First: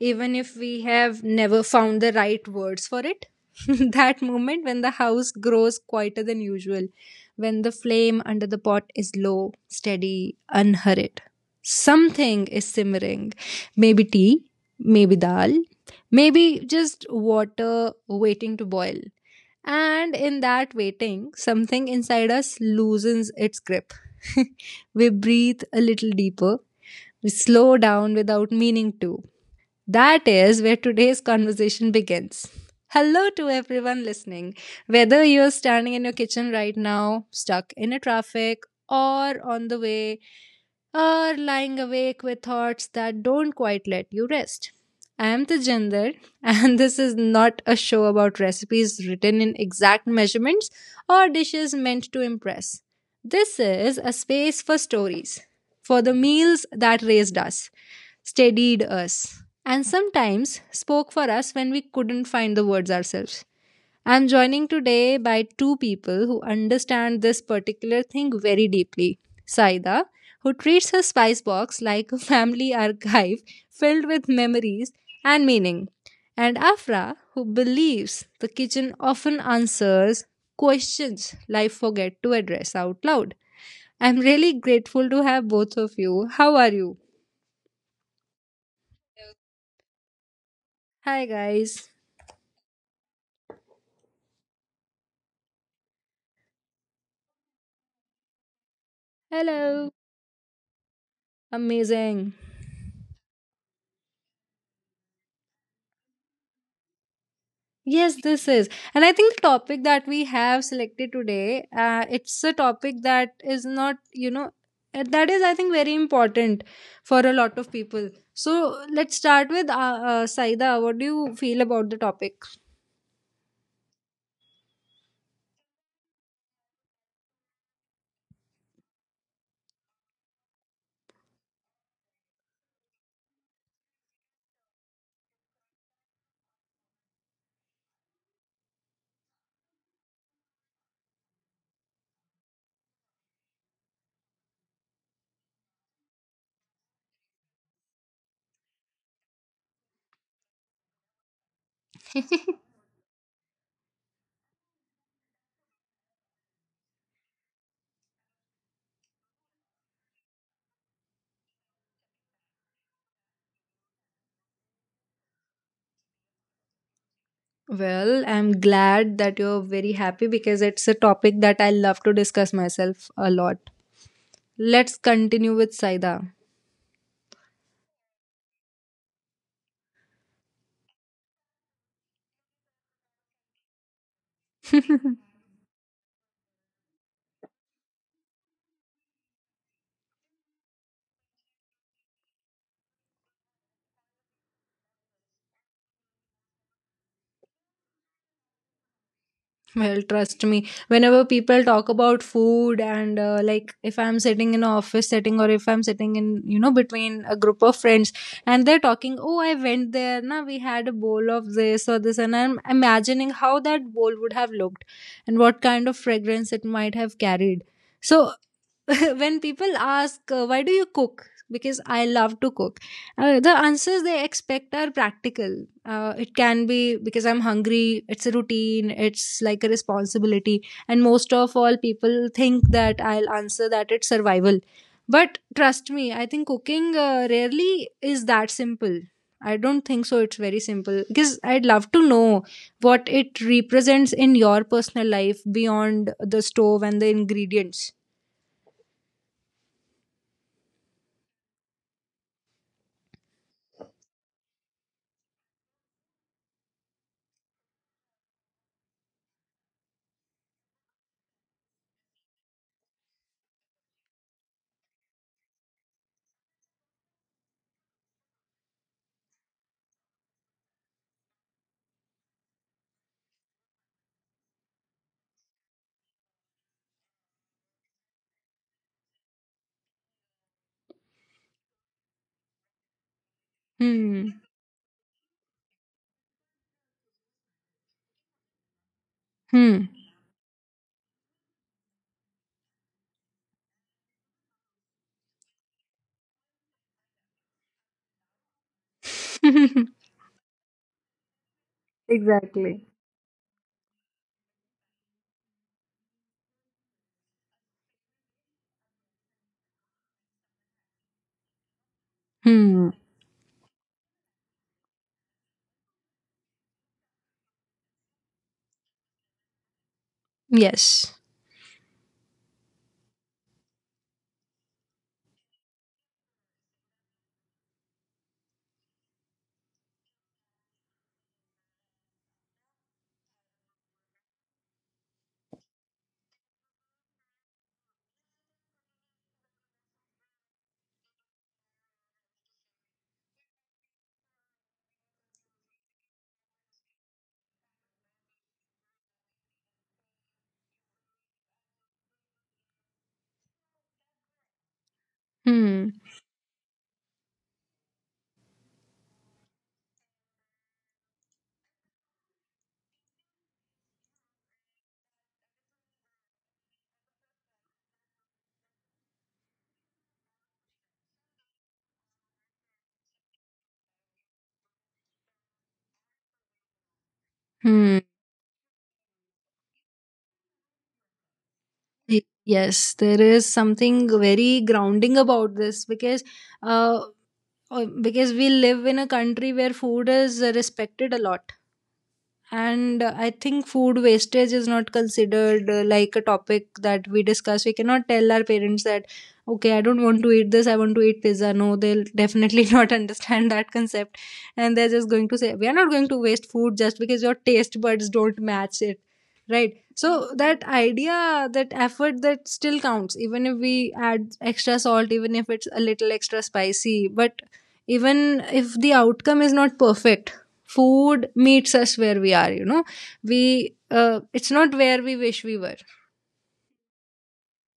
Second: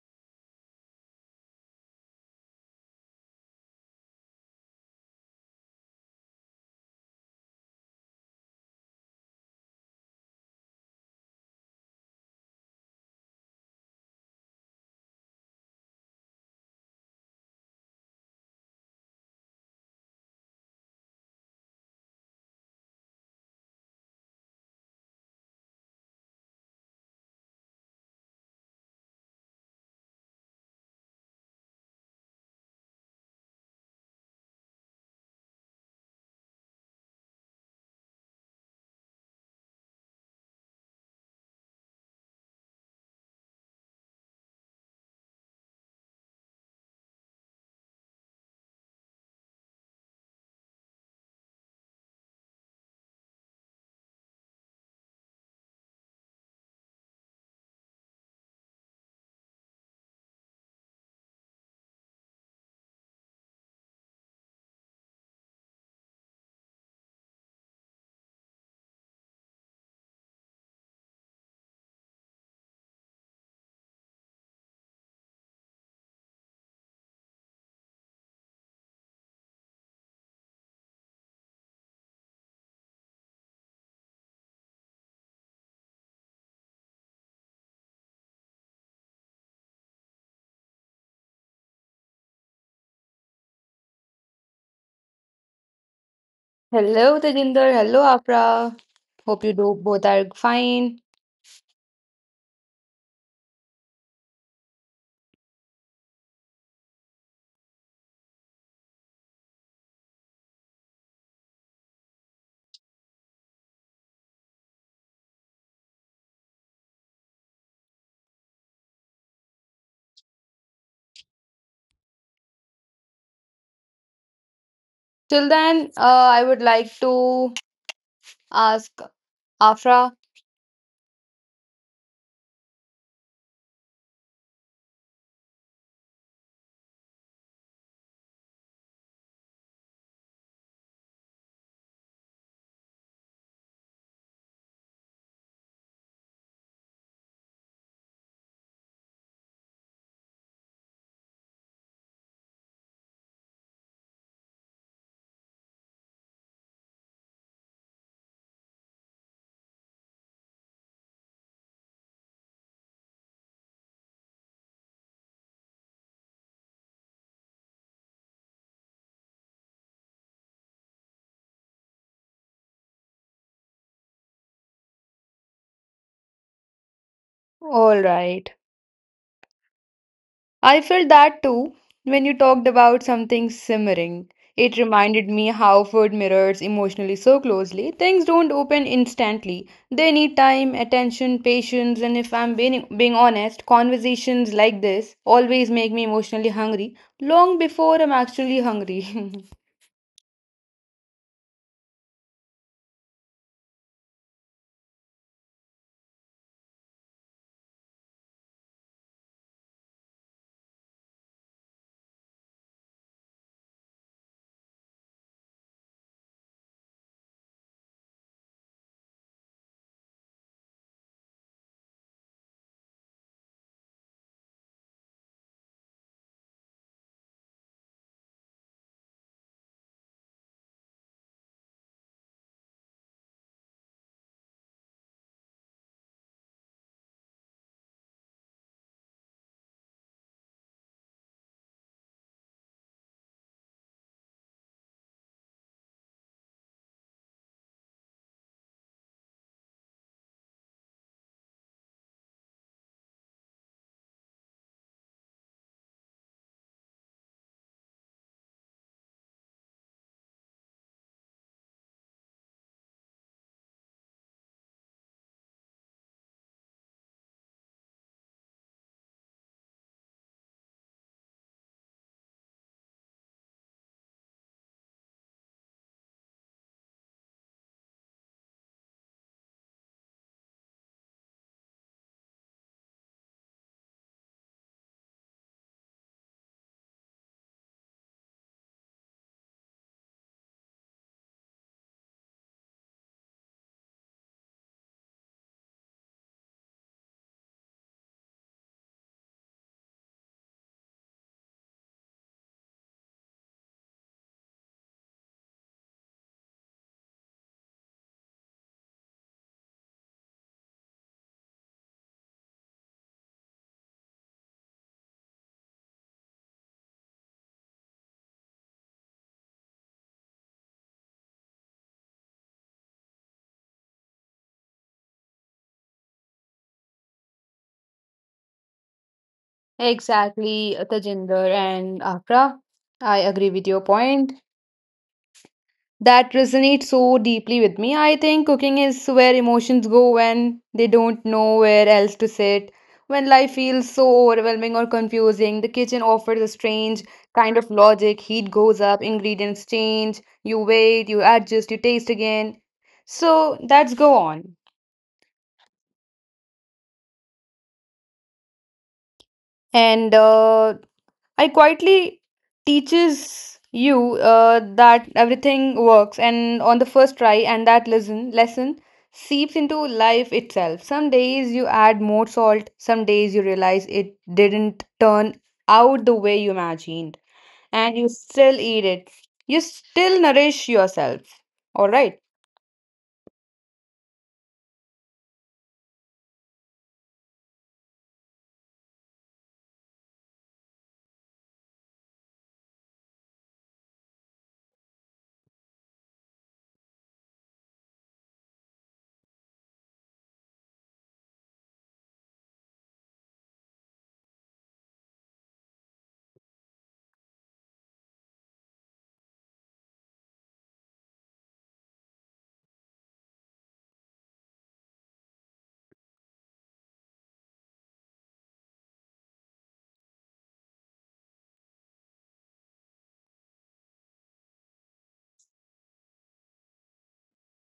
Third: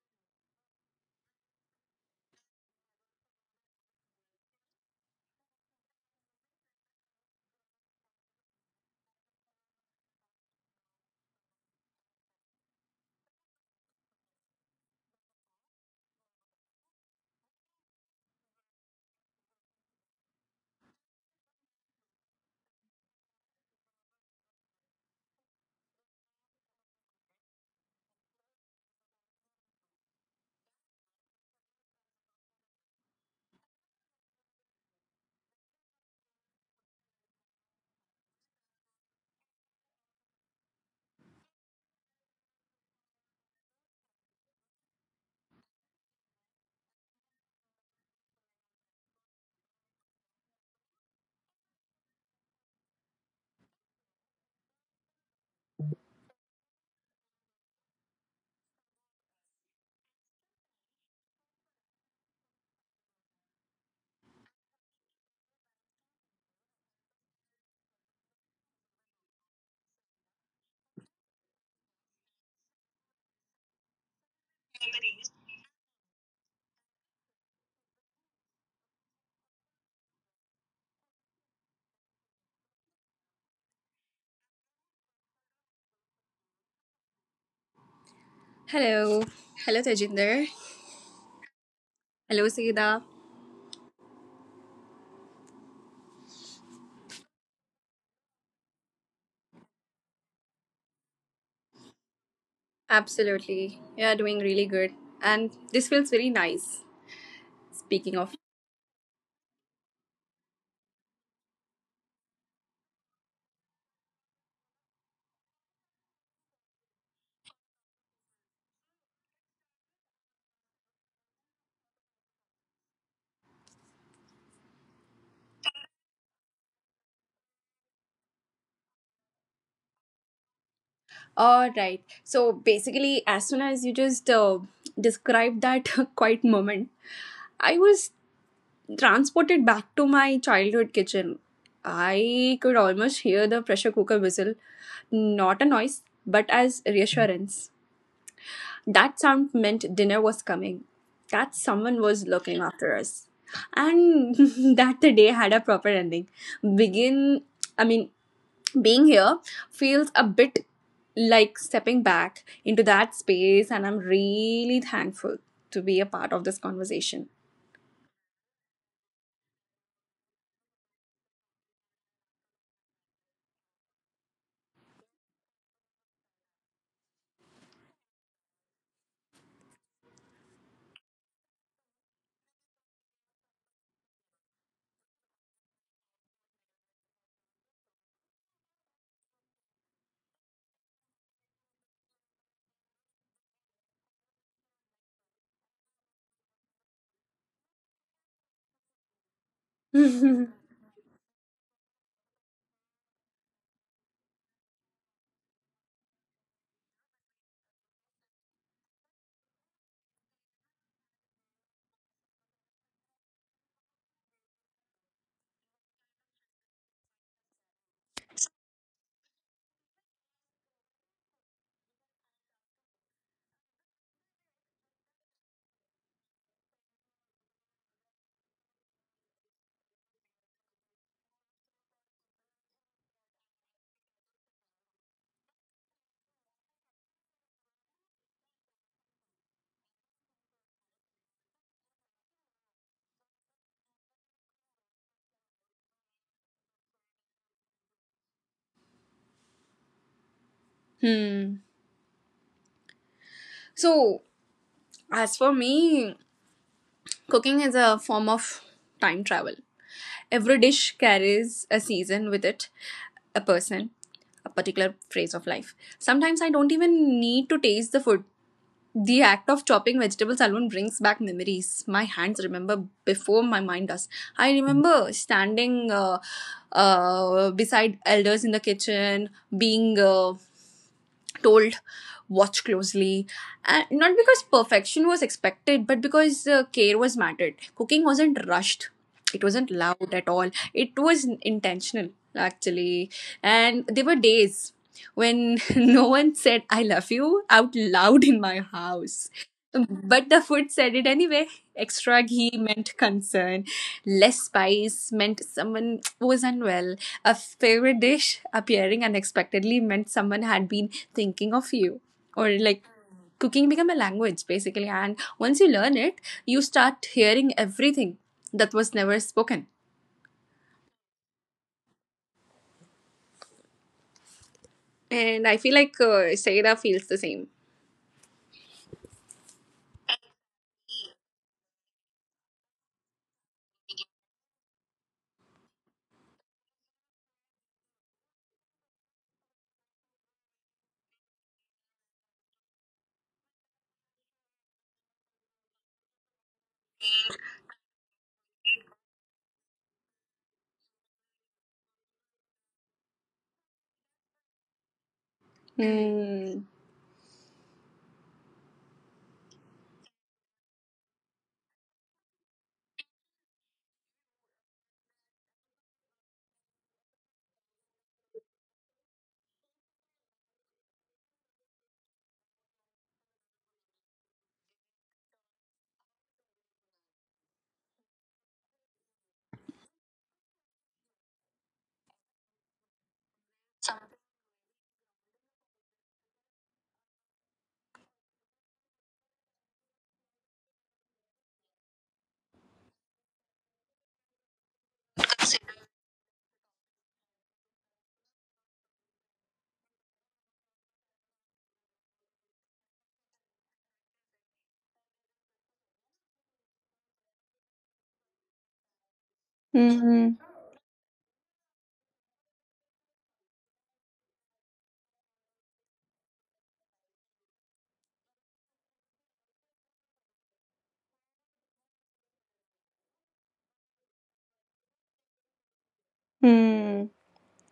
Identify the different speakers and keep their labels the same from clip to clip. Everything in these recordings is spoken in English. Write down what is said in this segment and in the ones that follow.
Speaker 1: even if we have never found the right words for it. That moment when the house grows quieter than usual, when the flame under the pot is low, steady, unhurried. Something is simmering. Maybe tea, maybe dal, maybe just water waiting to boil. And in that waiting, something inside us loosens its grip. We breathe a little deeper, we slow down without meaning to. That is where today's conversation begins. Hello to everyone listening. Whether you're standing in your kitchen right now, stuck in a traffic, or on the way, or lying awake with thoughts that don't quite let you rest. I am Tejinder, and this is not a show about recipes written in exact measurements or dishes meant to impress. This is a space for stories, for the meals that raised us, steadied us, and sometimes spoke for us when we couldn't find the words ourselves. I'm joining today by two people who understand this particular thing very deeply. Saida, who treats her spice box like a family archive filled with memories and meaning, and Afra, who believes the kitchen often answers questions life forgets to address out loud. I'm really grateful to have both of you. How are you?
Speaker 2: Hello. Hello, Tejinder.
Speaker 1: Hi guys.
Speaker 2: Hello, Sida.
Speaker 3: Hello, Tejinder. Hello, Afra. Hope you do
Speaker 1: Hello.
Speaker 3: both are fine.
Speaker 1: Amazing.
Speaker 2: Absolutely. Yeah, doing really good. And this feels very nice.
Speaker 1: Yes,
Speaker 2: Speaking of.
Speaker 1: this is. And I think the topic that we have selected today, it's a topic that is not, that is, I think, very important for a lot of people. So let's start with Saida. What do you feel about the topic?
Speaker 3: Till then, I would like to ask Afra.
Speaker 2: All right. So basically, as soon as you just described that quiet moment, I was transported back to my childhood kitchen. I could almost hear the pressure cooker whistle. Not a noise, but as reassurance. That sound meant dinner was coming, that someone was looking after us, and that the day had a proper ending. Begin, I mean, being here feels a bit like stepping back into that space, and I'm really thankful to be a part of this conversation.
Speaker 1: Well, I'm glad that you're very happy because it's a topic that I love to discuss myself a lot. Let's continue with Saida.
Speaker 3: All right. I felt that too when you talked about something simmering. It reminded me how food mirrors emotionally so closely. Things don't open instantly. They need time, attention, patience, and if I'm being honest, conversations like this always make me emotionally hungry long before I'm actually hungry.
Speaker 1: Well, trust
Speaker 2: Hmm.
Speaker 1: me, whenever people talk about food and like if I'm sitting in an office setting or if I'm sitting in, between a group of friends, and they're talking, oh, I went there, now we had a bowl of this or this, and I'm imagining how that bowl would have looked and what kind of fragrance it might have carried. So when people ask, why do you cook? Because I love to cook. The answers they expect are practical. It can be because I'm hungry, it's a routine, it's like a responsibility. And most of all, people think that I'll answer that it's survival. But trust me, I think cooking rarely is that simple. I don't think so it's very simple, because I'd love to know what it represents in your personal life beyond the stove and the ingredients.
Speaker 2: So, as for me, cooking is a form of time travel. Every dish carries a season with it, a person, a particular phase of life. Sometimes I don't even need to taste the food. The act of chopping vegetables alone brings back memories. My hands remember before my mind does. I remember standing beside elders in the kitchen, being told watch closely, and not
Speaker 1: Hmm.
Speaker 2: because perfection was expected, but because care was mattered. Cooking wasn't rushed, it wasn't
Speaker 1: Hmm.
Speaker 2: loud at all, it was intentional actually. And there were days when no one said I love you out loud in my house, but the food said it anyway. Extra ghee
Speaker 1: Exactly.
Speaker 2: meant concern. Less spice meant someone was unwell. A favorite dish appearing unexpectedly meant someone had been thinking of you. Or like
Speaker 1: Hmm.
Speaker 2: cooking become a language basically. And once you learn it, you start hearing everything that was never spoken.
Speaker 1: Yes.
Speaker 2: And I feel like Saida feels the same.
Speaker 3: Exactly, Tejinder and Afra. I agree with your point. That resonates so deeply with me. I think cooking is where emotions go when they don't know where else to sit. When life feels so overwhelming or confusing, the kitchen offers a strange kind of logic. Heat goes up, ingredients change, you wait, you adjust, you taste again. So that's go on.
Speaker 1: Hmm.
Speaker 2: Hmm.
Speaker 3: And I quietly teaches you that everything works and on the first try and that lesson seeps into life itself. Some days you add more salt, some days you realize it didn't turn out the way you imagined,
Speaker 1: Hmm.
Speaker 3: and you still eat it. You still nourish yourself. All right.
Speaker 1: Yes, there is something very grounding about this, uh, because we live in a country where food is respected a lot. And I think food wastage is not considered, like, a topic that we discuss. We cannot tell our parents that okay, I don't want to eat this, I want to eat pizza. No, they'll definitely not understand that concept, and they're just going to say we are not going to waste food just because your taste buds don't match it, right? So
Speaker 2: Hmm.
Speaker 1: that idea, that effort that still counts, even if we add extra salt, even if it's a little extra spicy, but even if the outcome is not perfect, food meets us where we are, you know, we it's not where we wish we were.
Speaker 2: Hmm.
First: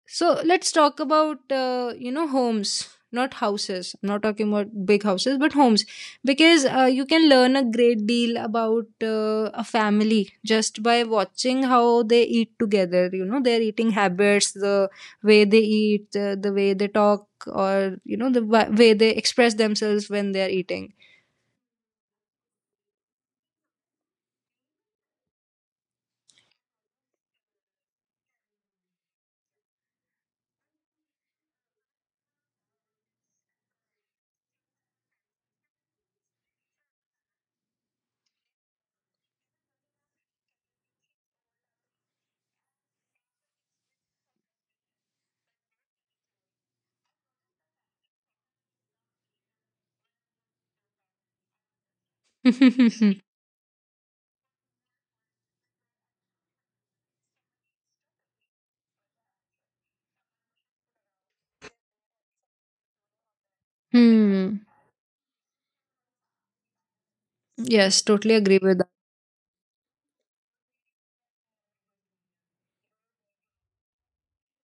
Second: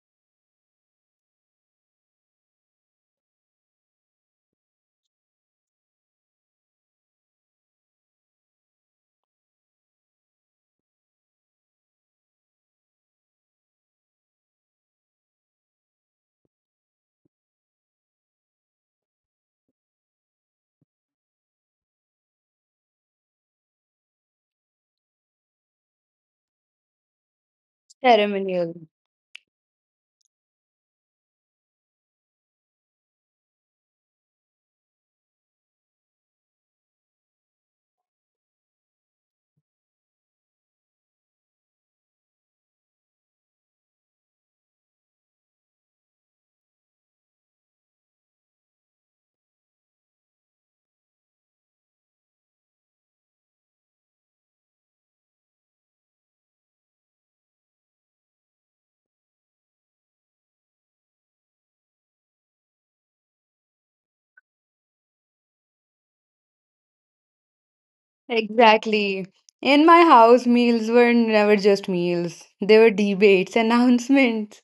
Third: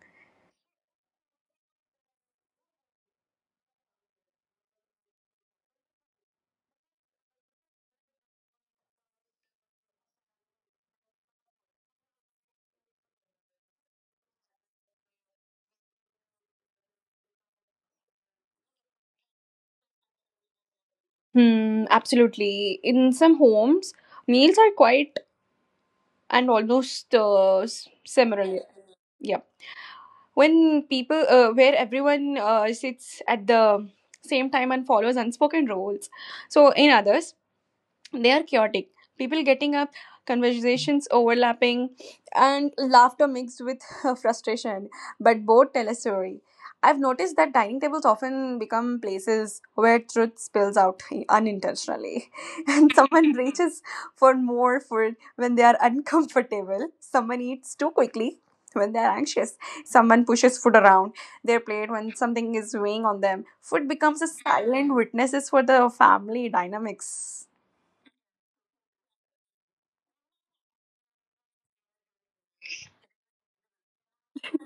Speaker 1: So let's talk about homes, not houses. I'm not talking about big houses, but homes, because you can learn a great deal about a family just by watching how they eat together, their eating habits, the way they eat, the way they talk, or the way they express themselves when they are eating.
Speaker 2: Hmm. Absolutely. In some homes, meals are quite and almost similar.
Speaker 3: Ceremonial.
Speaker 2: Yeah. When people, where everyone sits at the same time and follows unspoken rules. So, in others, they are chaotic, people getting up, conversations overlapping, and laughter mixed with frustration, but both tell a story. I've noticed that dining tables often become places where truth spills out unintentionally, and someone reaches for more food when they are uncomfortable, someone eats too quickly when they're anxious, someone pushes food around their plate when something is weighing on them. Food becomes a
Speaker 1: Hmm.
Speaker 2: silent witnesses for the family dynamics.
Speaker 1: Yes, totally agree with.
Speaker 3: Exactly. In my house, meals were never just meals. They were debates, announcements,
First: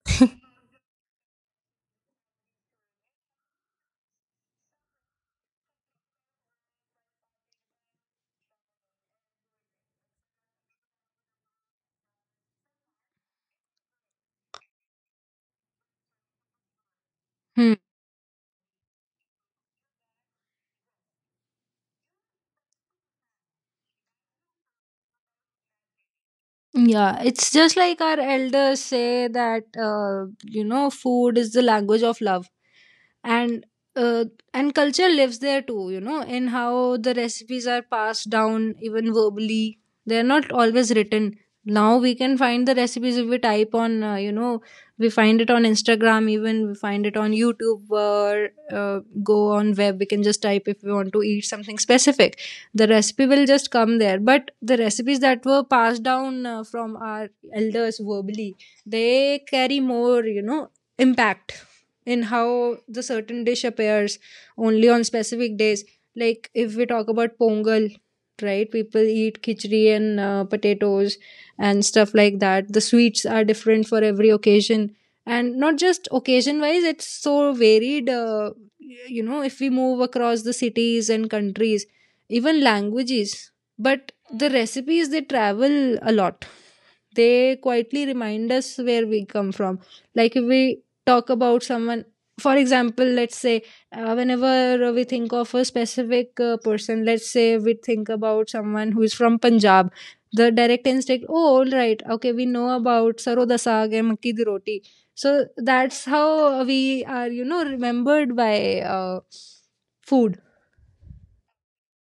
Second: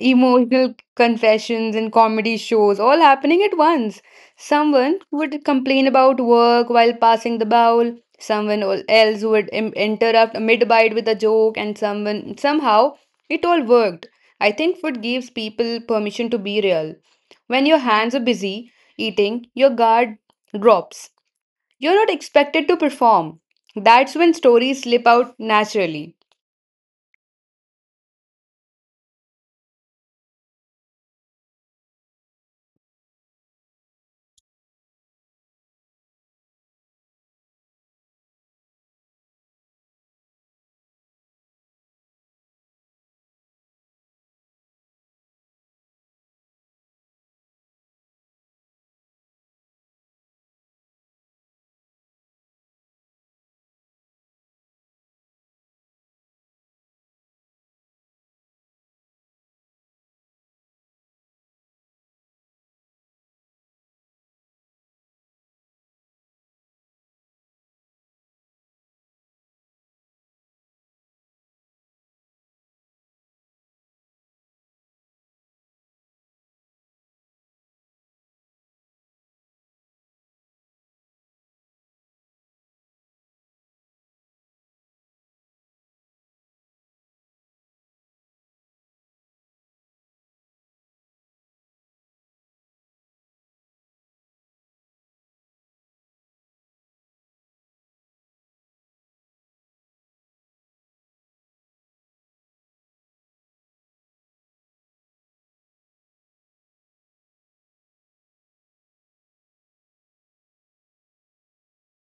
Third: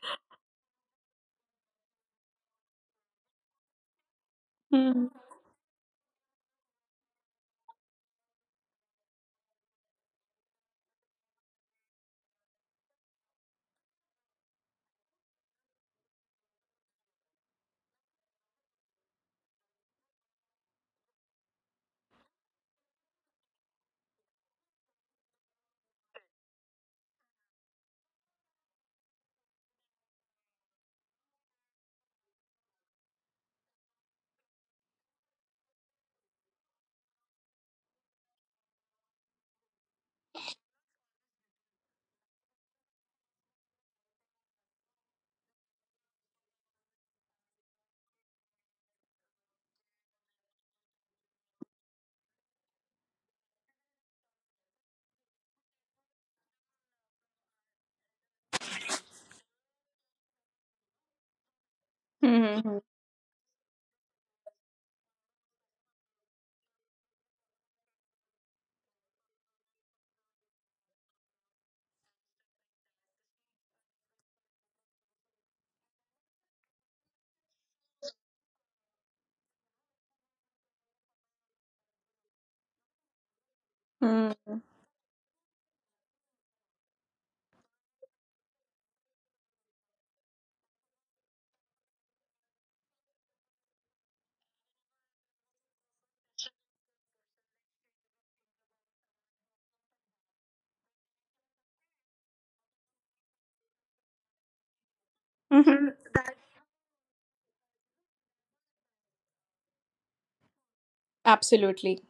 Speaker 3: emotional confessions, and comedy shows all happening at once. Someone
Speaker 2: Mhm.
Speaker 3: would complain about work while passing the bowl, someone else would interrupt mid bite with a joke, and someone somehow it all worked. I think food gives people permission to be real. When
Speaker 1: Hmm.
Speaker 3: your hands are busy eating, your guard drops. You're not expected to perform. That's when stories slip out naturally.
Speaker 1: Yeah, it's just like our elders say that, food is the language of love. and uh, and culture lives there too, in how the recipes are passed down even verbally. They're not always written. Now we can find the recipes if we type on, we find it on Instagram, even we find it on YouTube, or go on web. We can just type if we want to eat something specific, the recipe will just come there. But the recipes that were passed down from our elders verbally, they carry more impact in how
Speaker 2: Mhm.
Speaker 1: the certain dish appears only on specific days. Like if we talk about Pongal, right? People eat khichdi and potatoes and stuff like that. The sweets are different for every occasion, and not just occasion wise. It's so varied. If we move across the cities and countries, even languages, but the
Speaker 2: Mhm.
Speaker 1: recipes they travel a lot. They quietly remind us where we come from. Like if we talk about someone, for example, let's say whenever we think of a specific person, let's say we think about someone who is from Punjab, the direct instinct, oh, all right, okay, we know about saro da saag and makki di roti. So
Speaker 2: Mhm.
Speaker 1: that's how we are, remembered by uh, food.
Speaker 2: Absolutely.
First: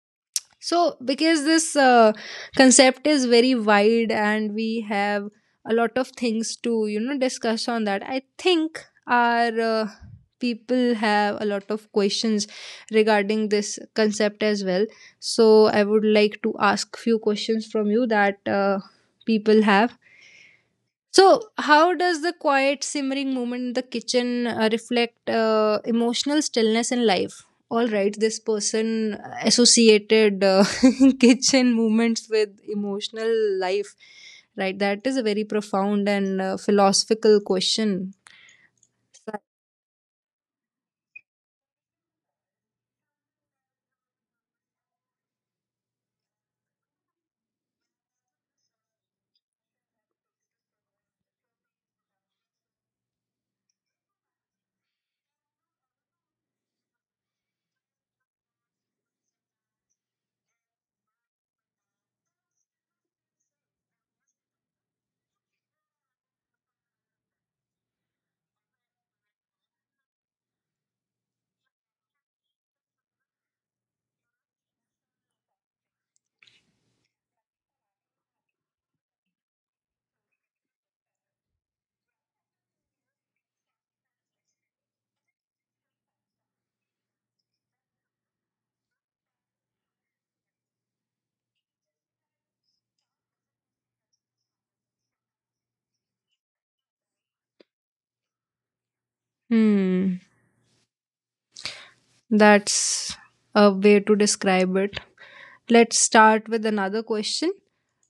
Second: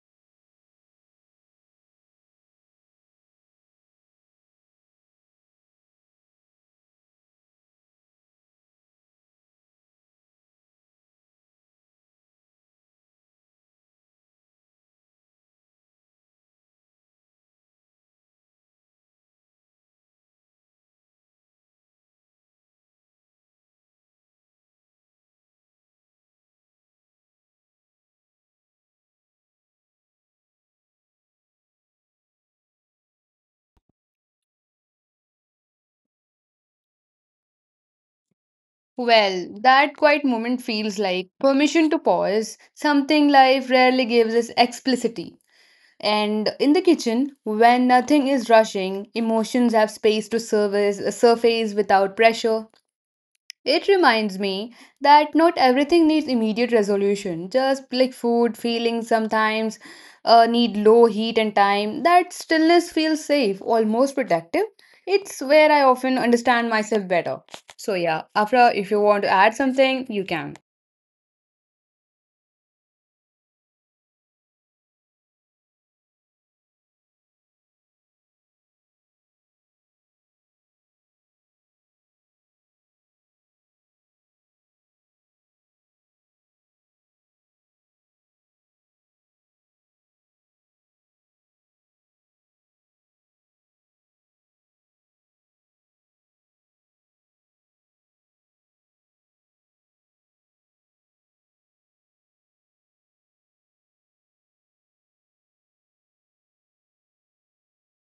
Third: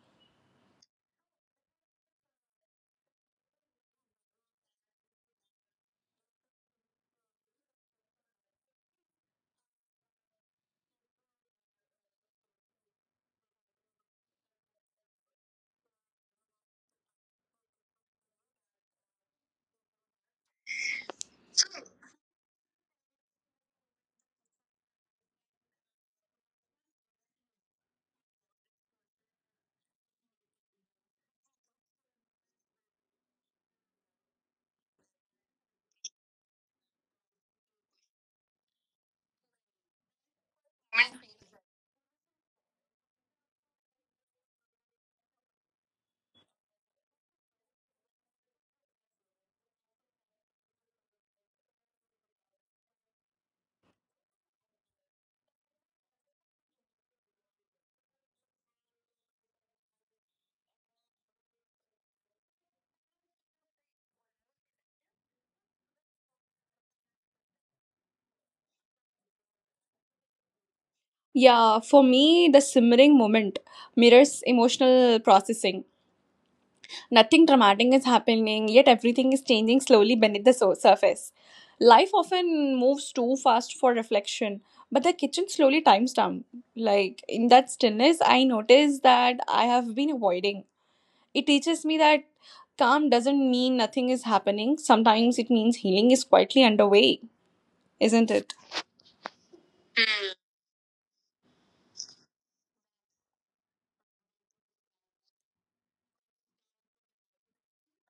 Speaker 1: So, because this concept is very wide and we have a lot of things to, discuss on that, I think our people have a lot of questions regarding this concept as well. So, I would like to ask few questions from you that people have. So, how does the quiet simmering moment in the kitchen reflect emotional stillness in life? All right, this person associated kitchen moments with emotional life, right? That is a very profound and philosophical question.
Speaker 3: Well, that quiet moment feels like permission to pause, something life rarely gives us explicitly. And in the kitchen, when nothing is rushing, emotions have space to service, surface without pressure. It reminds me that not everything needs immediate resolution. Just like food, feelings sometimes need low heat and time. That stillness feels safe, almost protective. It's where I often understand myself better. So, yeah, Afra, if you want to add something, you can.
Speaker 2: Yeah, for me, the simmering moment mirrors emotional processing. Nothing dramatic is happening, yet everything is changing slowly beneath the so- surface. Life often moves too fast for reflection, but the kitchen slowly times down. Like in that stillness, I notice that I have been avoiding. It teaches me that calm doesn't mean nothing is happening. Sometimes it means healing is quietly underway, isn't it?
Speaker 1: Hmm, that's a way to describe it. Let's start with another question.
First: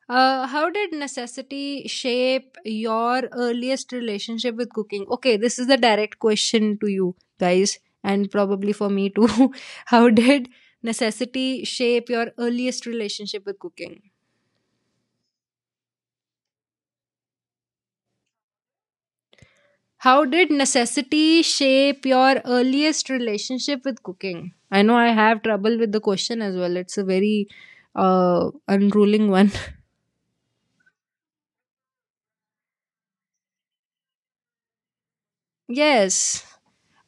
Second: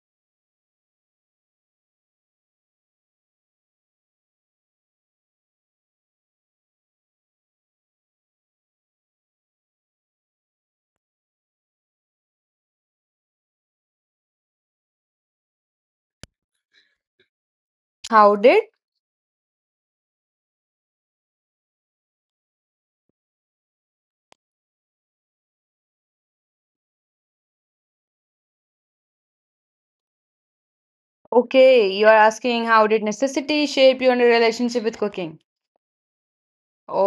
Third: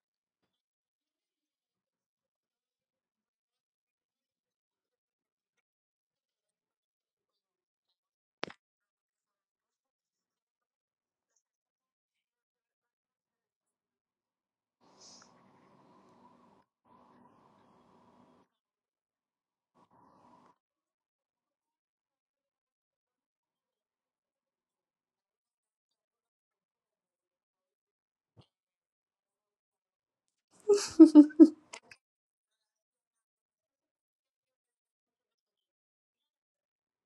Speaker 1: How did necessity shape your earliest relationship with cooking? Okay, this is the direct question to you guys, and probably for me too. How did necessity shape your earliest relationship with cooking?
Speaker 3: How did?
Speaker 1: How did necessity shape your earliest relationship with cooking? I know I have trouble with the question as well. It's a very unruling one.
Speaker 3: Okay, you're asking how did necessity shape your relationship with cooking?
Speaker 1: Yes.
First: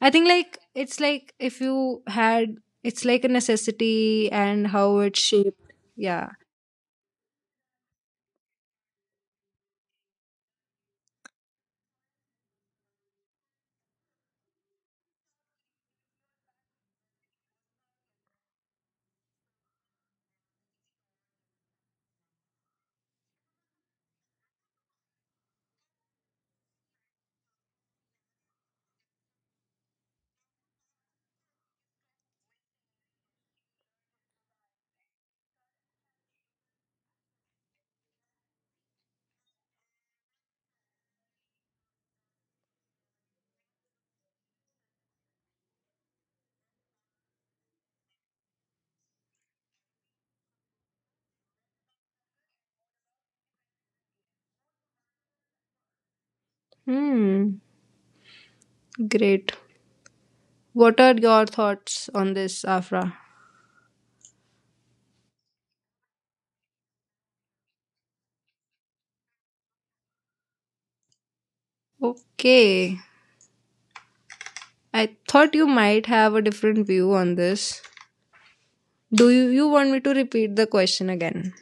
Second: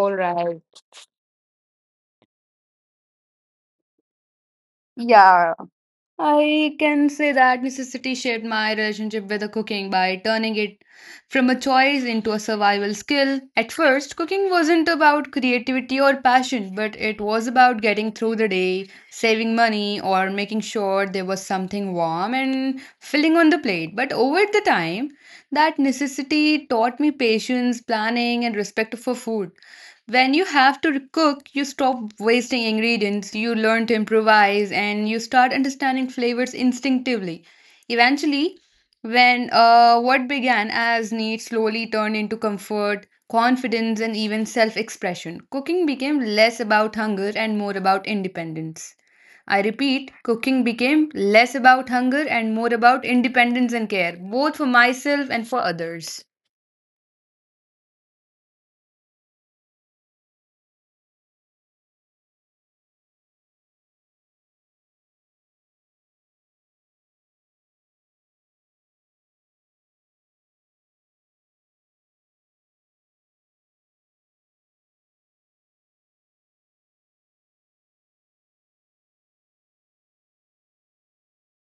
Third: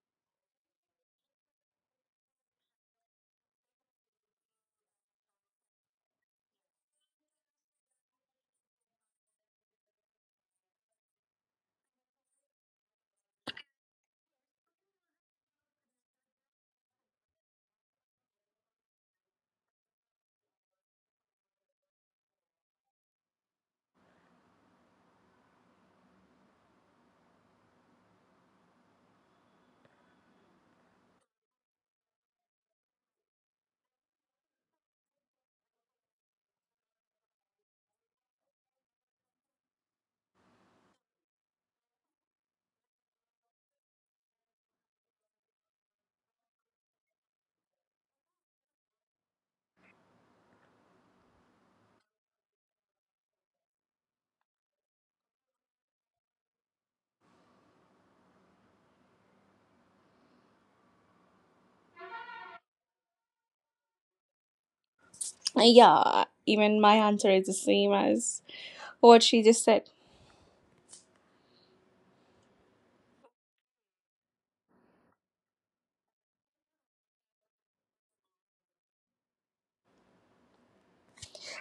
Speaker 1: I think like
Speaker 3: right.
Speaker 1: it's like if you had it's like a necessity and how it's
Speaker 3: Yeah.
Speaker 1: shaped. Yeah.
Speaker 3: I can say that necessity shaped my relationship with the cooking by turning it from a choice into a survival skill. At first, cooking wasn't about creativity or passion, but it was about getting through the day, saving money, or making sure there was something warm and filling on the plate. But over the time, that necessity taught me patience, planning, and respect for food. When you have to cook, you stop wasting ingredients, you learn to improvise, and you start understanding flavors instinctively. Eventually, when what began as need slowly turned into comfort, confidence, and even self expression, cooking became less about hunger and more about independence. I repeat, cooking became less about hunger and more about independence and care, both for myself and for others.
Speaker 1: Hmm. Great. What are your thoughts on this, Afra?
Speaker 2: Yeah, even my answer is the same as what she just said.
Speaker 1: Okay. I thought you might have a different view on this. Do you want me to repeat the question again?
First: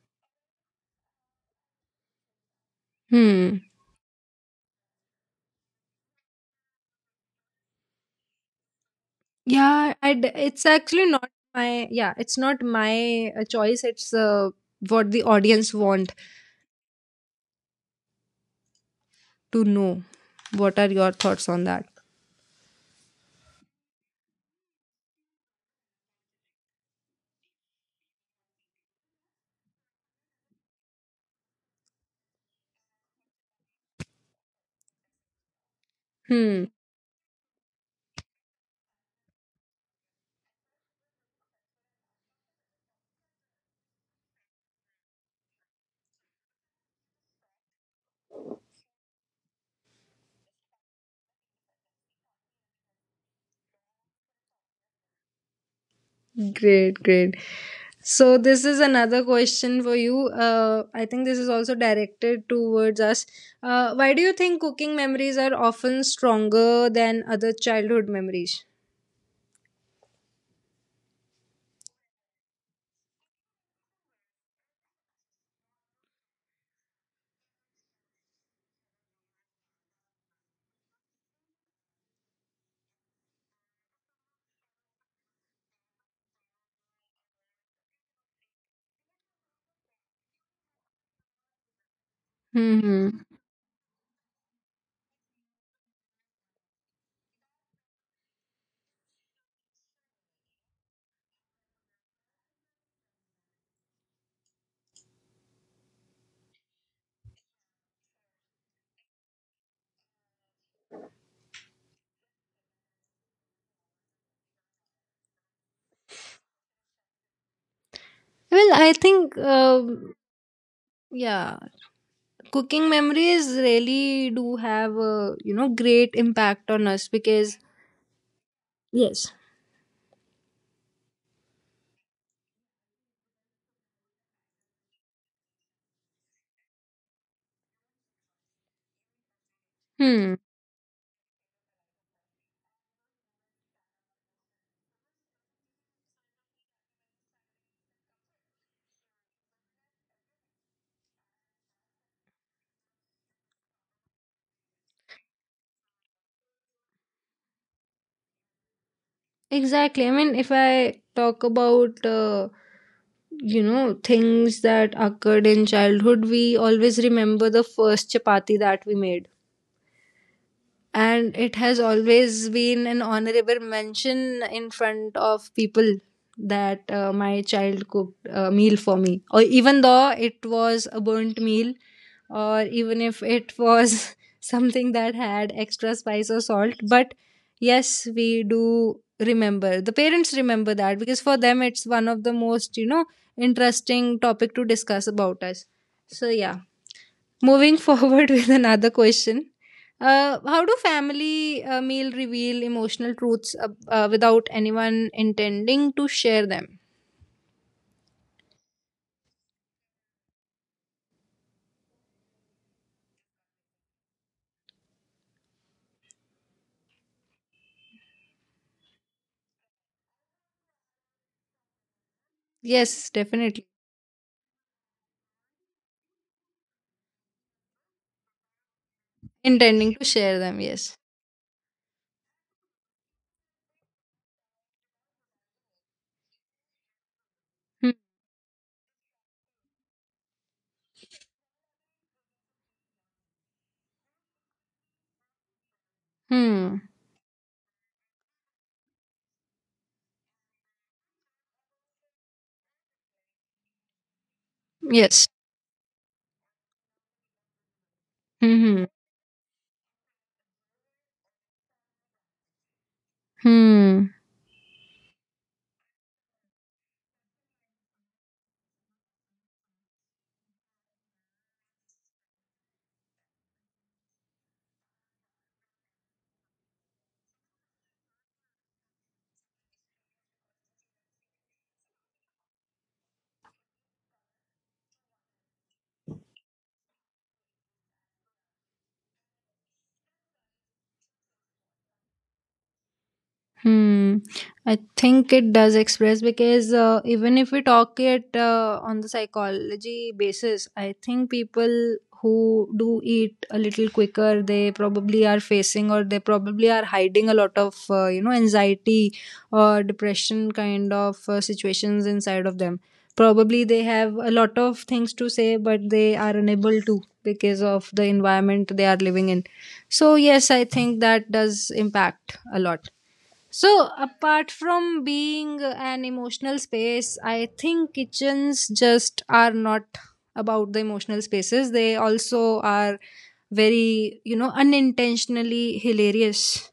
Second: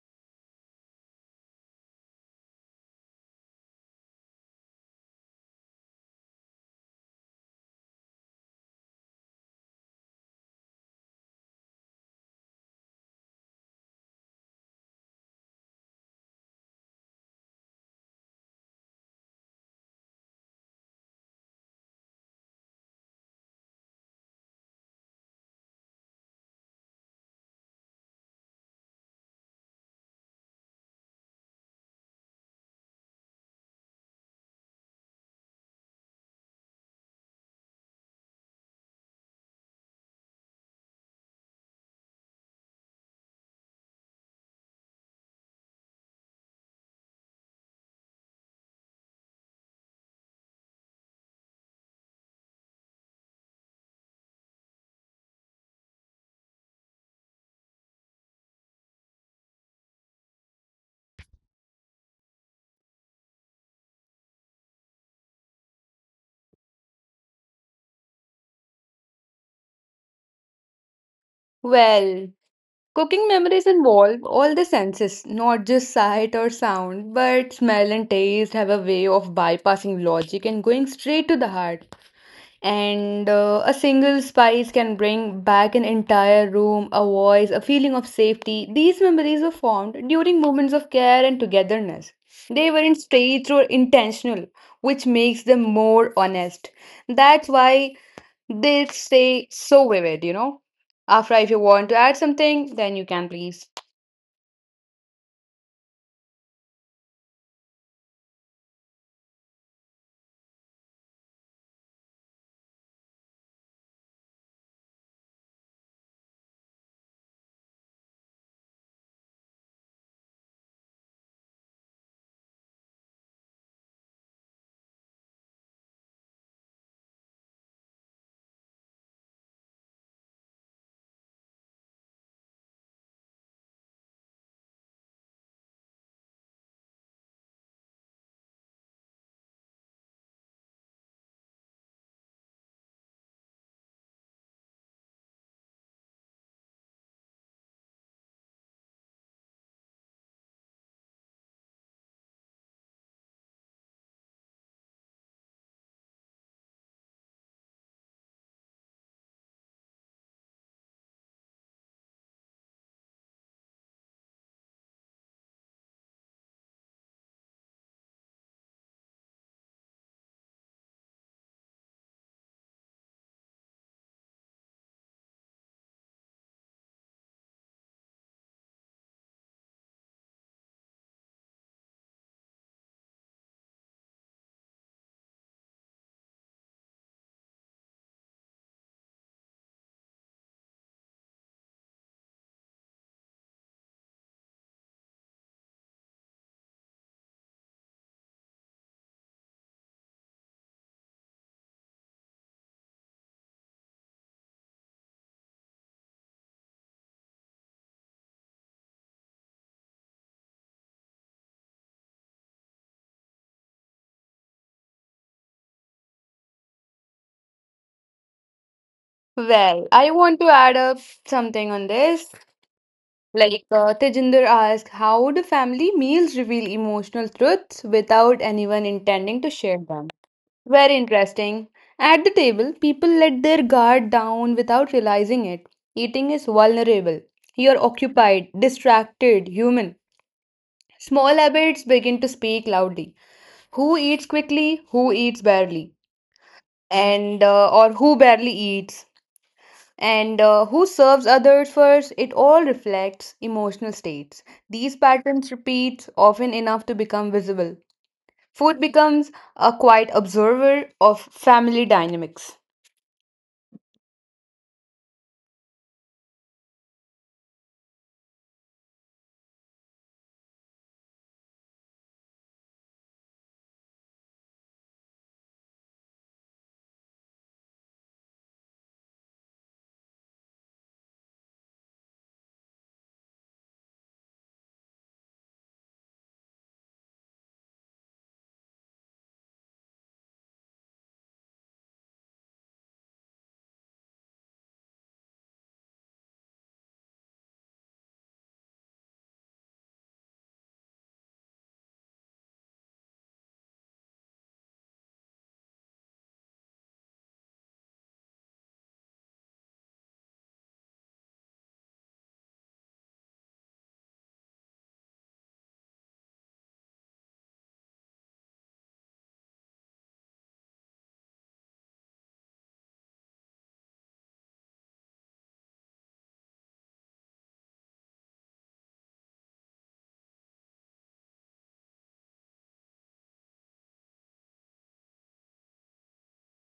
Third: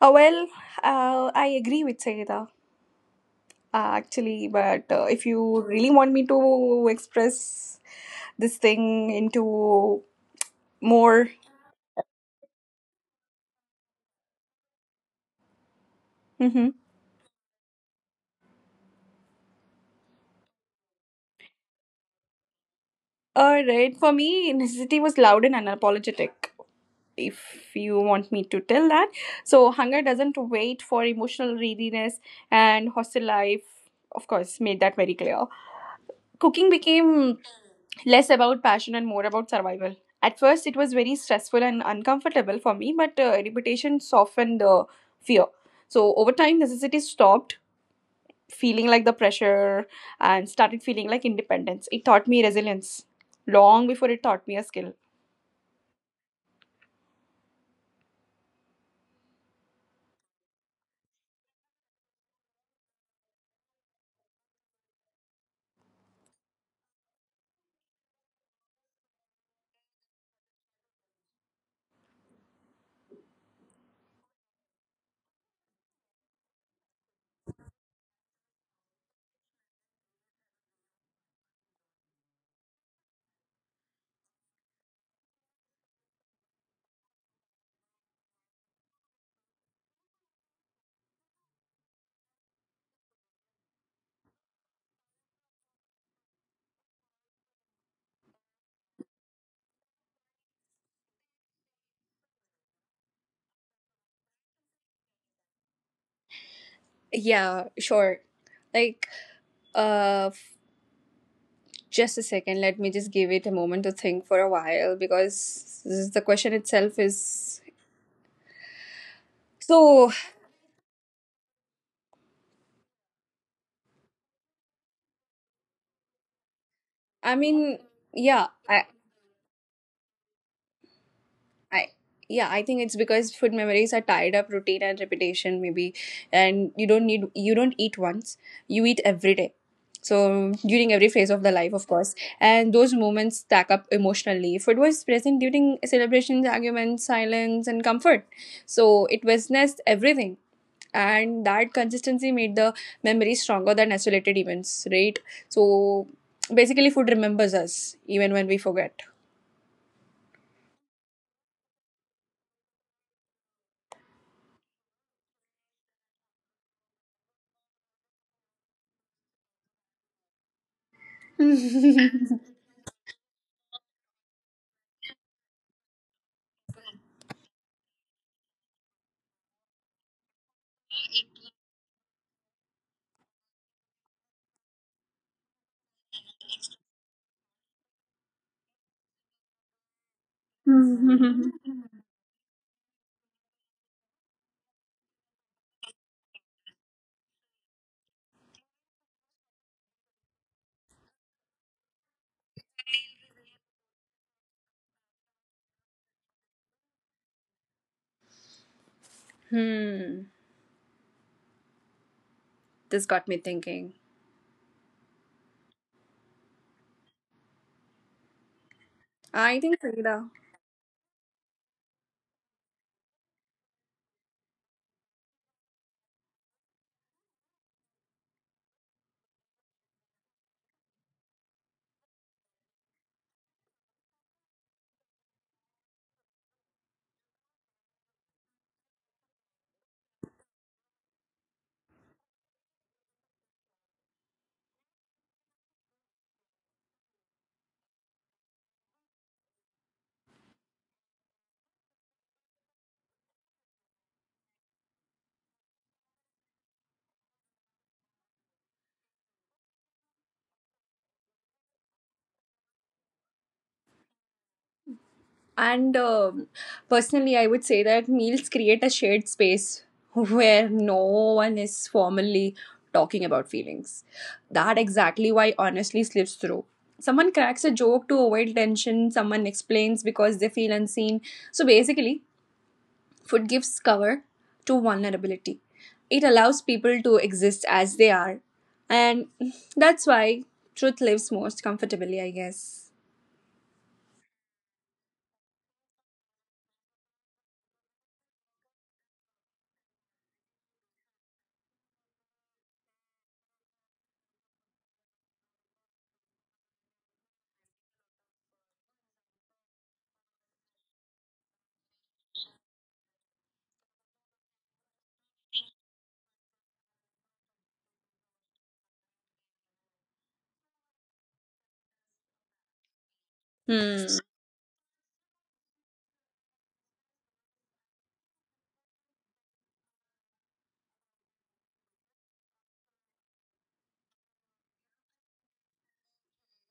Speaker 2: Uh, well, I agree with Sayeda,
Speaker 1: Hmm.
Speaker 2: actually, but if you really want me to express this thing
Speaker 1: Yeah,
Speaker 2: into
Speaker 1: I d it's actually
Speaker 2: more,
Speaker 1: not my yeah, it's not my choice. It's what the audience want
Speaker 2: Mhm.
Speaker 1: to know. What are your thoughts on that?
Speaker 2: All right, for me, necessity was loud and unapologetic. If you want me to tell that, so hunger doesn't wait for emotional readiness, and hostel life, of course, made that very clear.
Speaker 1: Hmm.
Speaker 2: Cooking became less about passion and more about survival. At first, it was very stressful and uncomfortable for me, but repetition softened the fear. So, over time, necessity stopped feeling like the pressure and started feeling like independence. It taught me resilience long before it taught me a skill.
Speaker 1: Great, great. So this is another question for you. I think this is also directed towards us. Why do you think cooking memories are often stronger than other childhood memories?
Speaker 3: Well, cooking memories involve all the senses, not just sight or sound, but smell and taste have a way of bypassing logic and going straight to the heart. And a single spice can bring back an entire room, a voice, a feeling of safety. These memories were formed during moments of care and togetherness. They weren't
Speaker 1: Hmm.
Speaker 3: staged or intentional, which makes them more honest. That's why they say so vivid, you know. Afra, if you want to add something, then you can please.
Speaker 2: Yeah, sure. Like, uh, f- just a second. Let me just give it a moment to think for a while because the question itself is
Speaker 1: Well, I think
Speaker 2: so.
Speaker 1: yeah, cooking memories really do have a great impact on us,
Speaker 2: I
Speaker 1: because
Speaker 2: mean, yeah, I,
Speaker 1: yes.
Speaker 2: I yeah, I think it's because food memories are tied up routine and repetition maybe, and you don't eat once. You eat every day.
Speaker 1: Hmm.
Speaker 2: So during every phase of the life, of course. And those moments stack up emotionally. Food was present during celebrations, arguments, silence and comfort. So it witnessed everything. And that consistency made the memory stronger than isolated events, right? So basically food remembers us even when we forget.
Speaker 1: Exactly. I mean, if I talk about, things that occurred in childhood, we always remember the first chapati that we made, and it has always been an honorable mention in front of people that my child cooked a meal for me, or even though it was a burnt meal, or even if it was something that had extra spice or salt. But yes, we do remember, the parents remember that, because for them it's one of the most interesting topic to discuss about us. So yeah, moving forward with another question. How do family meal reveal emotional truths, without anyone intending to share them?
Speaker 2: Hmm. This got me thinking. I think
Speaker 3: Well,
Speaker 2: so,
Speaker 3: I
Speaker 2: yeah.
Speaker 3: want to add up something on this.
Speaker 1: Yes,
Speaker 3: Like
Speaker 1: definitely.
Speaker 3: Tejinder asked, how do family meals reveal emotional truths without anyone intending to share
Speaker 1: Intending to
Speaker 3: them?
Speaker 1: share them,
Speaker 3: Very
Speaker 1: yes.
Speaker 3: interesting. At the table, people let their guard down without realizing it. Eating is vulnerable. You're
Speaker 1: Hmm.
Speaker 3: occupied, distracted, human. Small habits begin to speak loudly. Who eats quickly? Who eats barely?
Speaker 1: Hmm.
Speaker 3: And or who barely eats, and who serves others first. It all reflects emotional states. These
Speaker 1: Yes.
Speaker 3: patterns repeat often enough to become visible.
Speaker 1: Hmm.
Speaker 3: Food
Speaker 1: Hmm.
Speaker 3: becomes a quiet observer of family dynamics.
Speaker 1: Hmm.
Speaker 2: And personally, I would say that meals create a shared space where no one is formally talking about feelings. That exactly why honestly slips through. Someone cracks a joke to avoid tension, someone explains because they feel unseen. So basically, food gives cover to vulnerability. It allows people to exist as they are. And that's why truth lives most comfortably, I guess.
Speaker 1: Hmm. I think it does express, because even if we talk it on the psychology basis, I think people who do eat a little quicker, they probably are facing, or they probably are hiding a lot of, anxiety or depression kind of situations inside of them. Probably they have a lot of things to say, but they are unable to because of the environment they are living in. So yes, I think that does impact a lot. So,
Speaker 2: Hmm.
Speaker 1: apart from being an emotional space, I think kitchens just are not about the emotional spaces. They also are very, unintentionally hilarious.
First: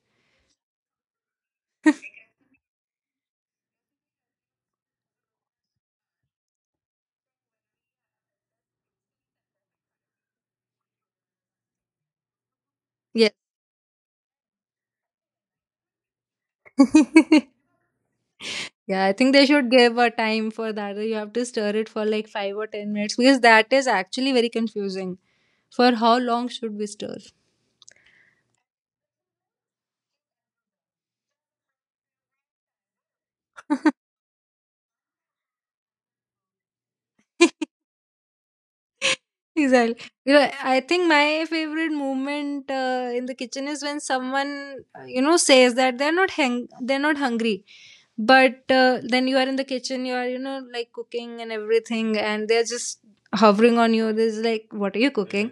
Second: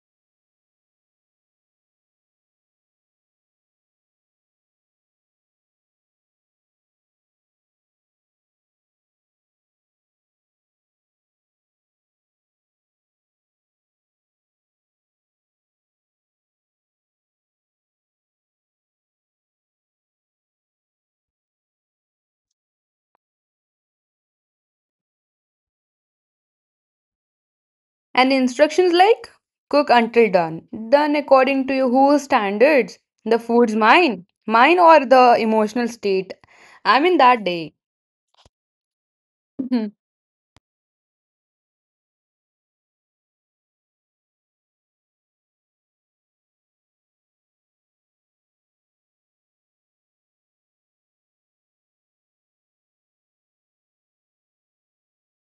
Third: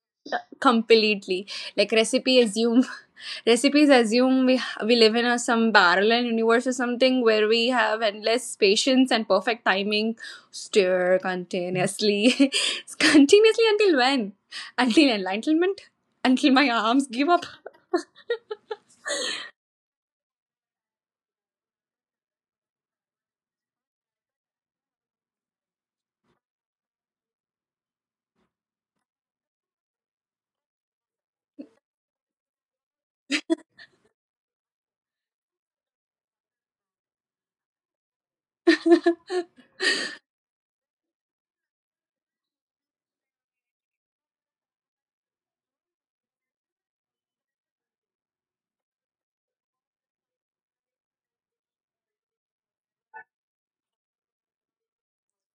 Speaker 2: Completely. Like recipe assume Recipes assume we live in a some parallel universe or something where we have endless patience and perfect timing. Stir continuously.
Speaker 1: Yeah.
Speaker 2: Continuously until when? Until enlightenment? Until my arms give up.
Speaker 1: Yeah, I think they should give a time for that. You have to stir it for like 5 or 10 minutes because that is actually very confusing. For how long should we stir?
Speaker 3: And instructions like cook until done, done according to your whose standards, the food's mine, or the emotional state I'm in that day.
Speaker 1: Exactly. You know, I think my favorite moment in the kitchen is when someone says that they're not they're not hungry, but then you are in the kitchen, you are, like, cooking and everything, and they're just hovering on you. This like, what are you cooking?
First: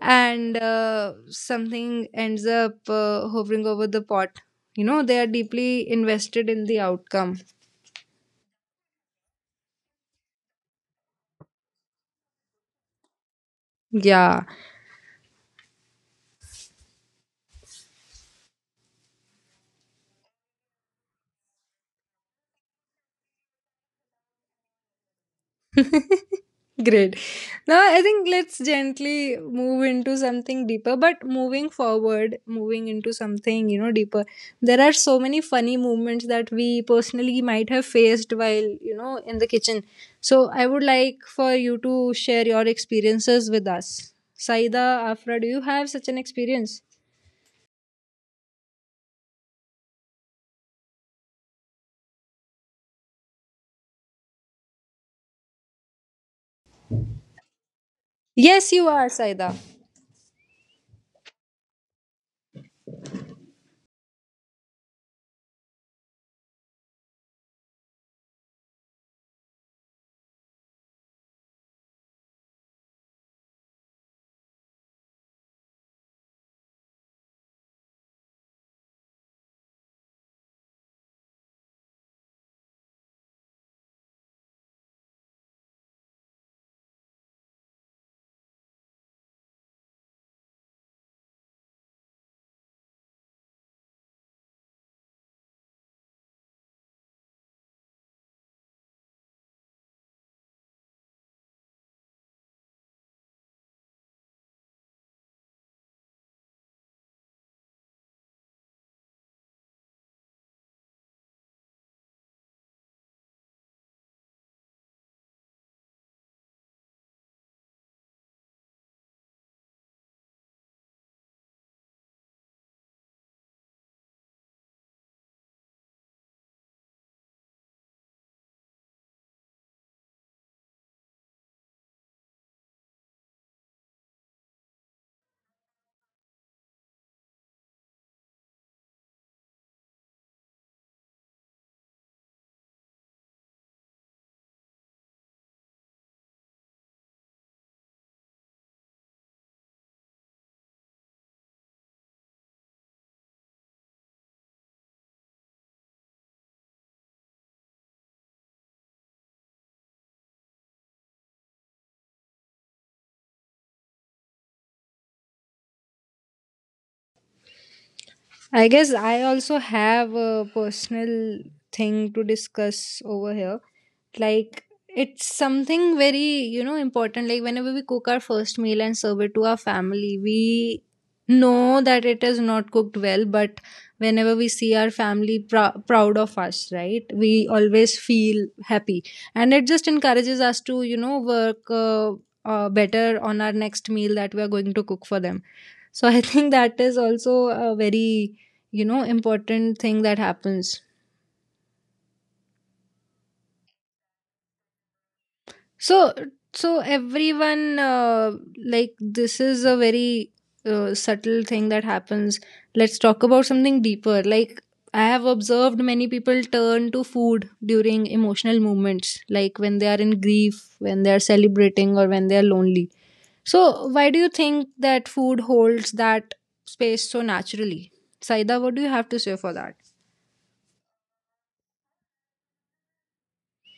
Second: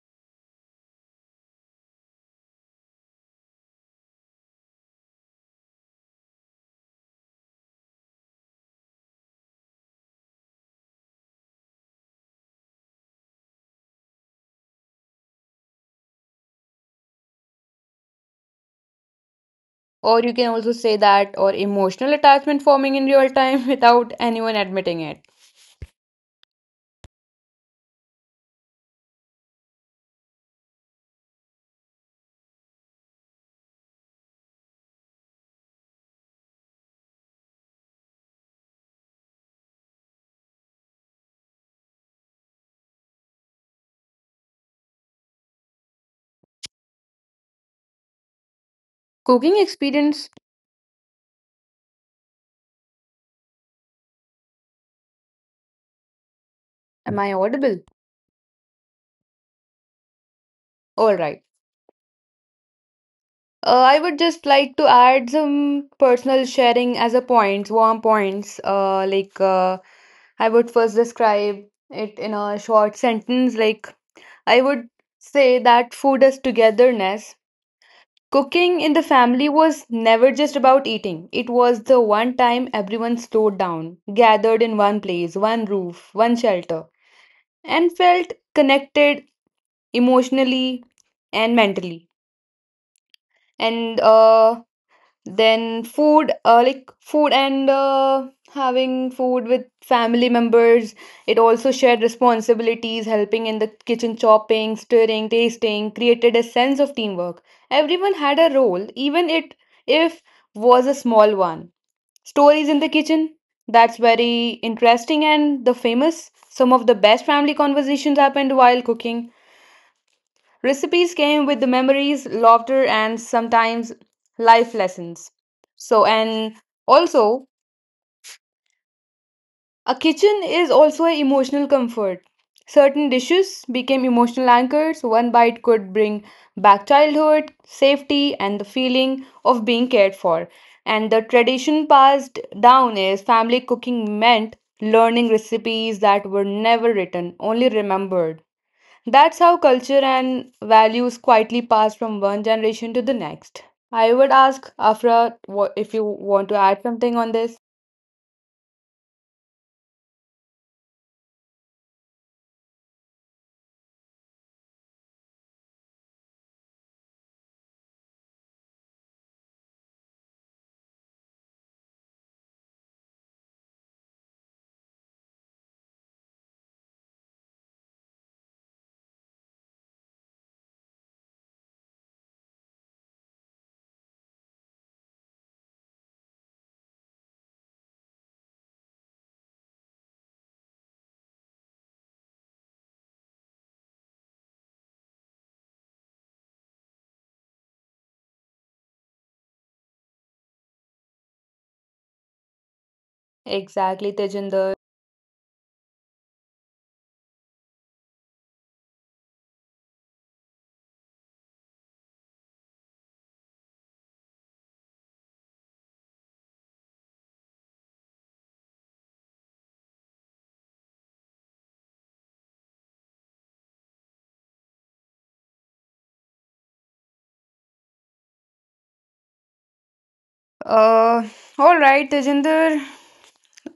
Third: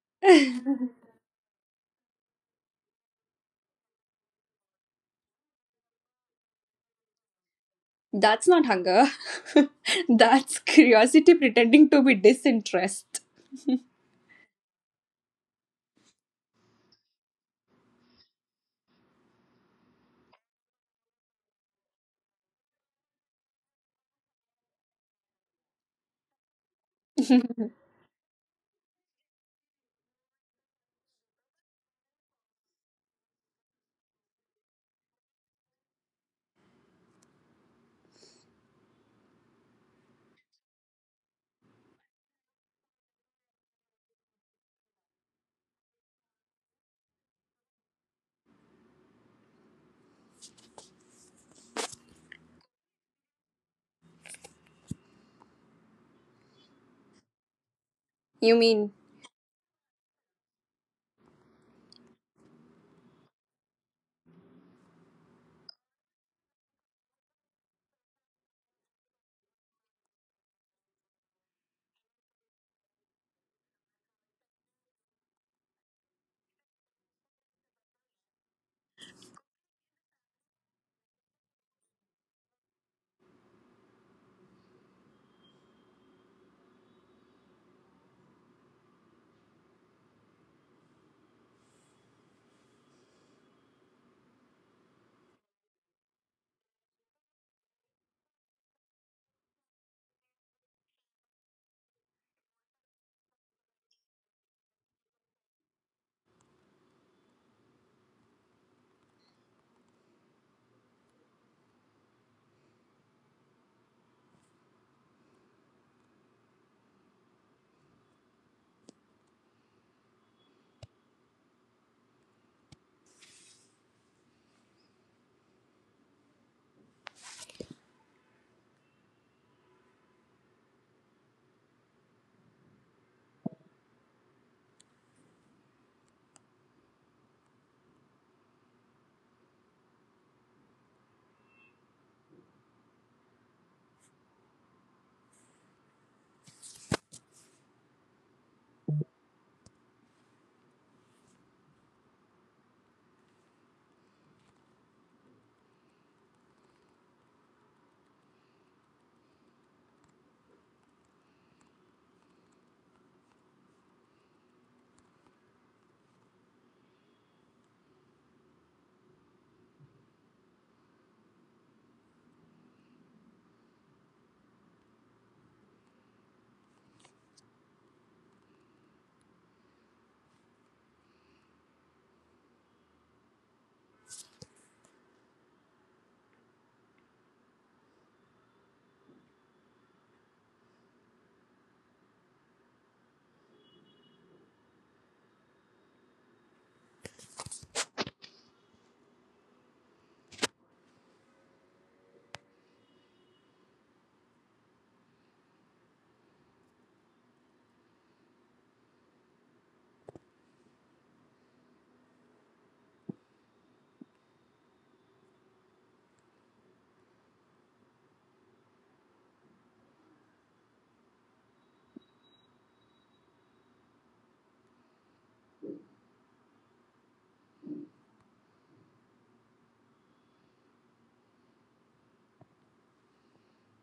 Speaker 1: And something ends up hovering over the pot. You know, they are deeply invested in the outcome.
Speaker 2: That's not hunger. That's curiosity pretending to be disinterest.
Speaker 1: Yeah,
Speaker 3: Or you can also say that, or emotional attachment forming in real time, without anyone admitting it.
Speaker 1: great.
Speaker 2: You
Speaker 1: Now, I think let's gently move into something deeper, but moving forward, moving into something, you know, deeper. There are so many funny moments that we personally might have faced while, you know, in the kitchen. So, I would like for you to share your experiences with us. Saida, Afra, do you have such an experience?
Speaker 3: Cooking experience, am I audible?
Speaker 1: Yes, you
Speaker 2: mean?
Speaker 1: are, Saida.
Speaker 3: All right. I would just like to add some personal sharing as a points, warm points. I would first describe it in a short sentence. Like I would say that food is togetherness. Cooking in the family was never just about eating. It was the one time everyone slowed down, gathered in one place, one roof, one shelter, and felt connected emotionally and mentally. And then food like food and having food with family members, it also shared responsibilities. Helping in the kitchen, chopping, stirring, tasting created a sense of teamwork. Everyone had a role, even it if was a small one. Stories in the kitchen, that's very interesting, and the famous, some of the best family conversations happened while cooking. Recipes came with the memories, laughter, and sometimes life lessons. So, and also, a kitchen is also an emotional comfort. Certain dishes became emotional anchors. One bite could bring back childhood, safety, and the feeling of being cared for. And the tradition passed down is family cooking meant learning recipes that were never written, only remembered. That's how culture and values quietly pass from one generation to the next. I would ask Afra if you want to add something on this.
Speaker 1: I guess I also have a personal thing to discuss over here. Like, it's something very, you know, important. Like, whenever we cook our first meal and serve it to our family, we know that it is not cooked well, but whenever we see our family proud of us, right, we always feel happy. And it just encourages us to, you know, work better on our next meal that we are going to cook for them. So I think that is also a very, you know, important thing that happens.
Speaker 3: Exactly, Tejinder.
Speaker 1: So everyone, like this is a very subtle thing that happens. Let's talk about something deeper. Like, I have observed many people turn to food during emotional moments, like when they are in grief, when they are celebrating, or when they are lonely. So why do you think that food holds that space so naturally? Saida, what do you have to say for that?
Speaker 3: Uh, all right, Tejinder.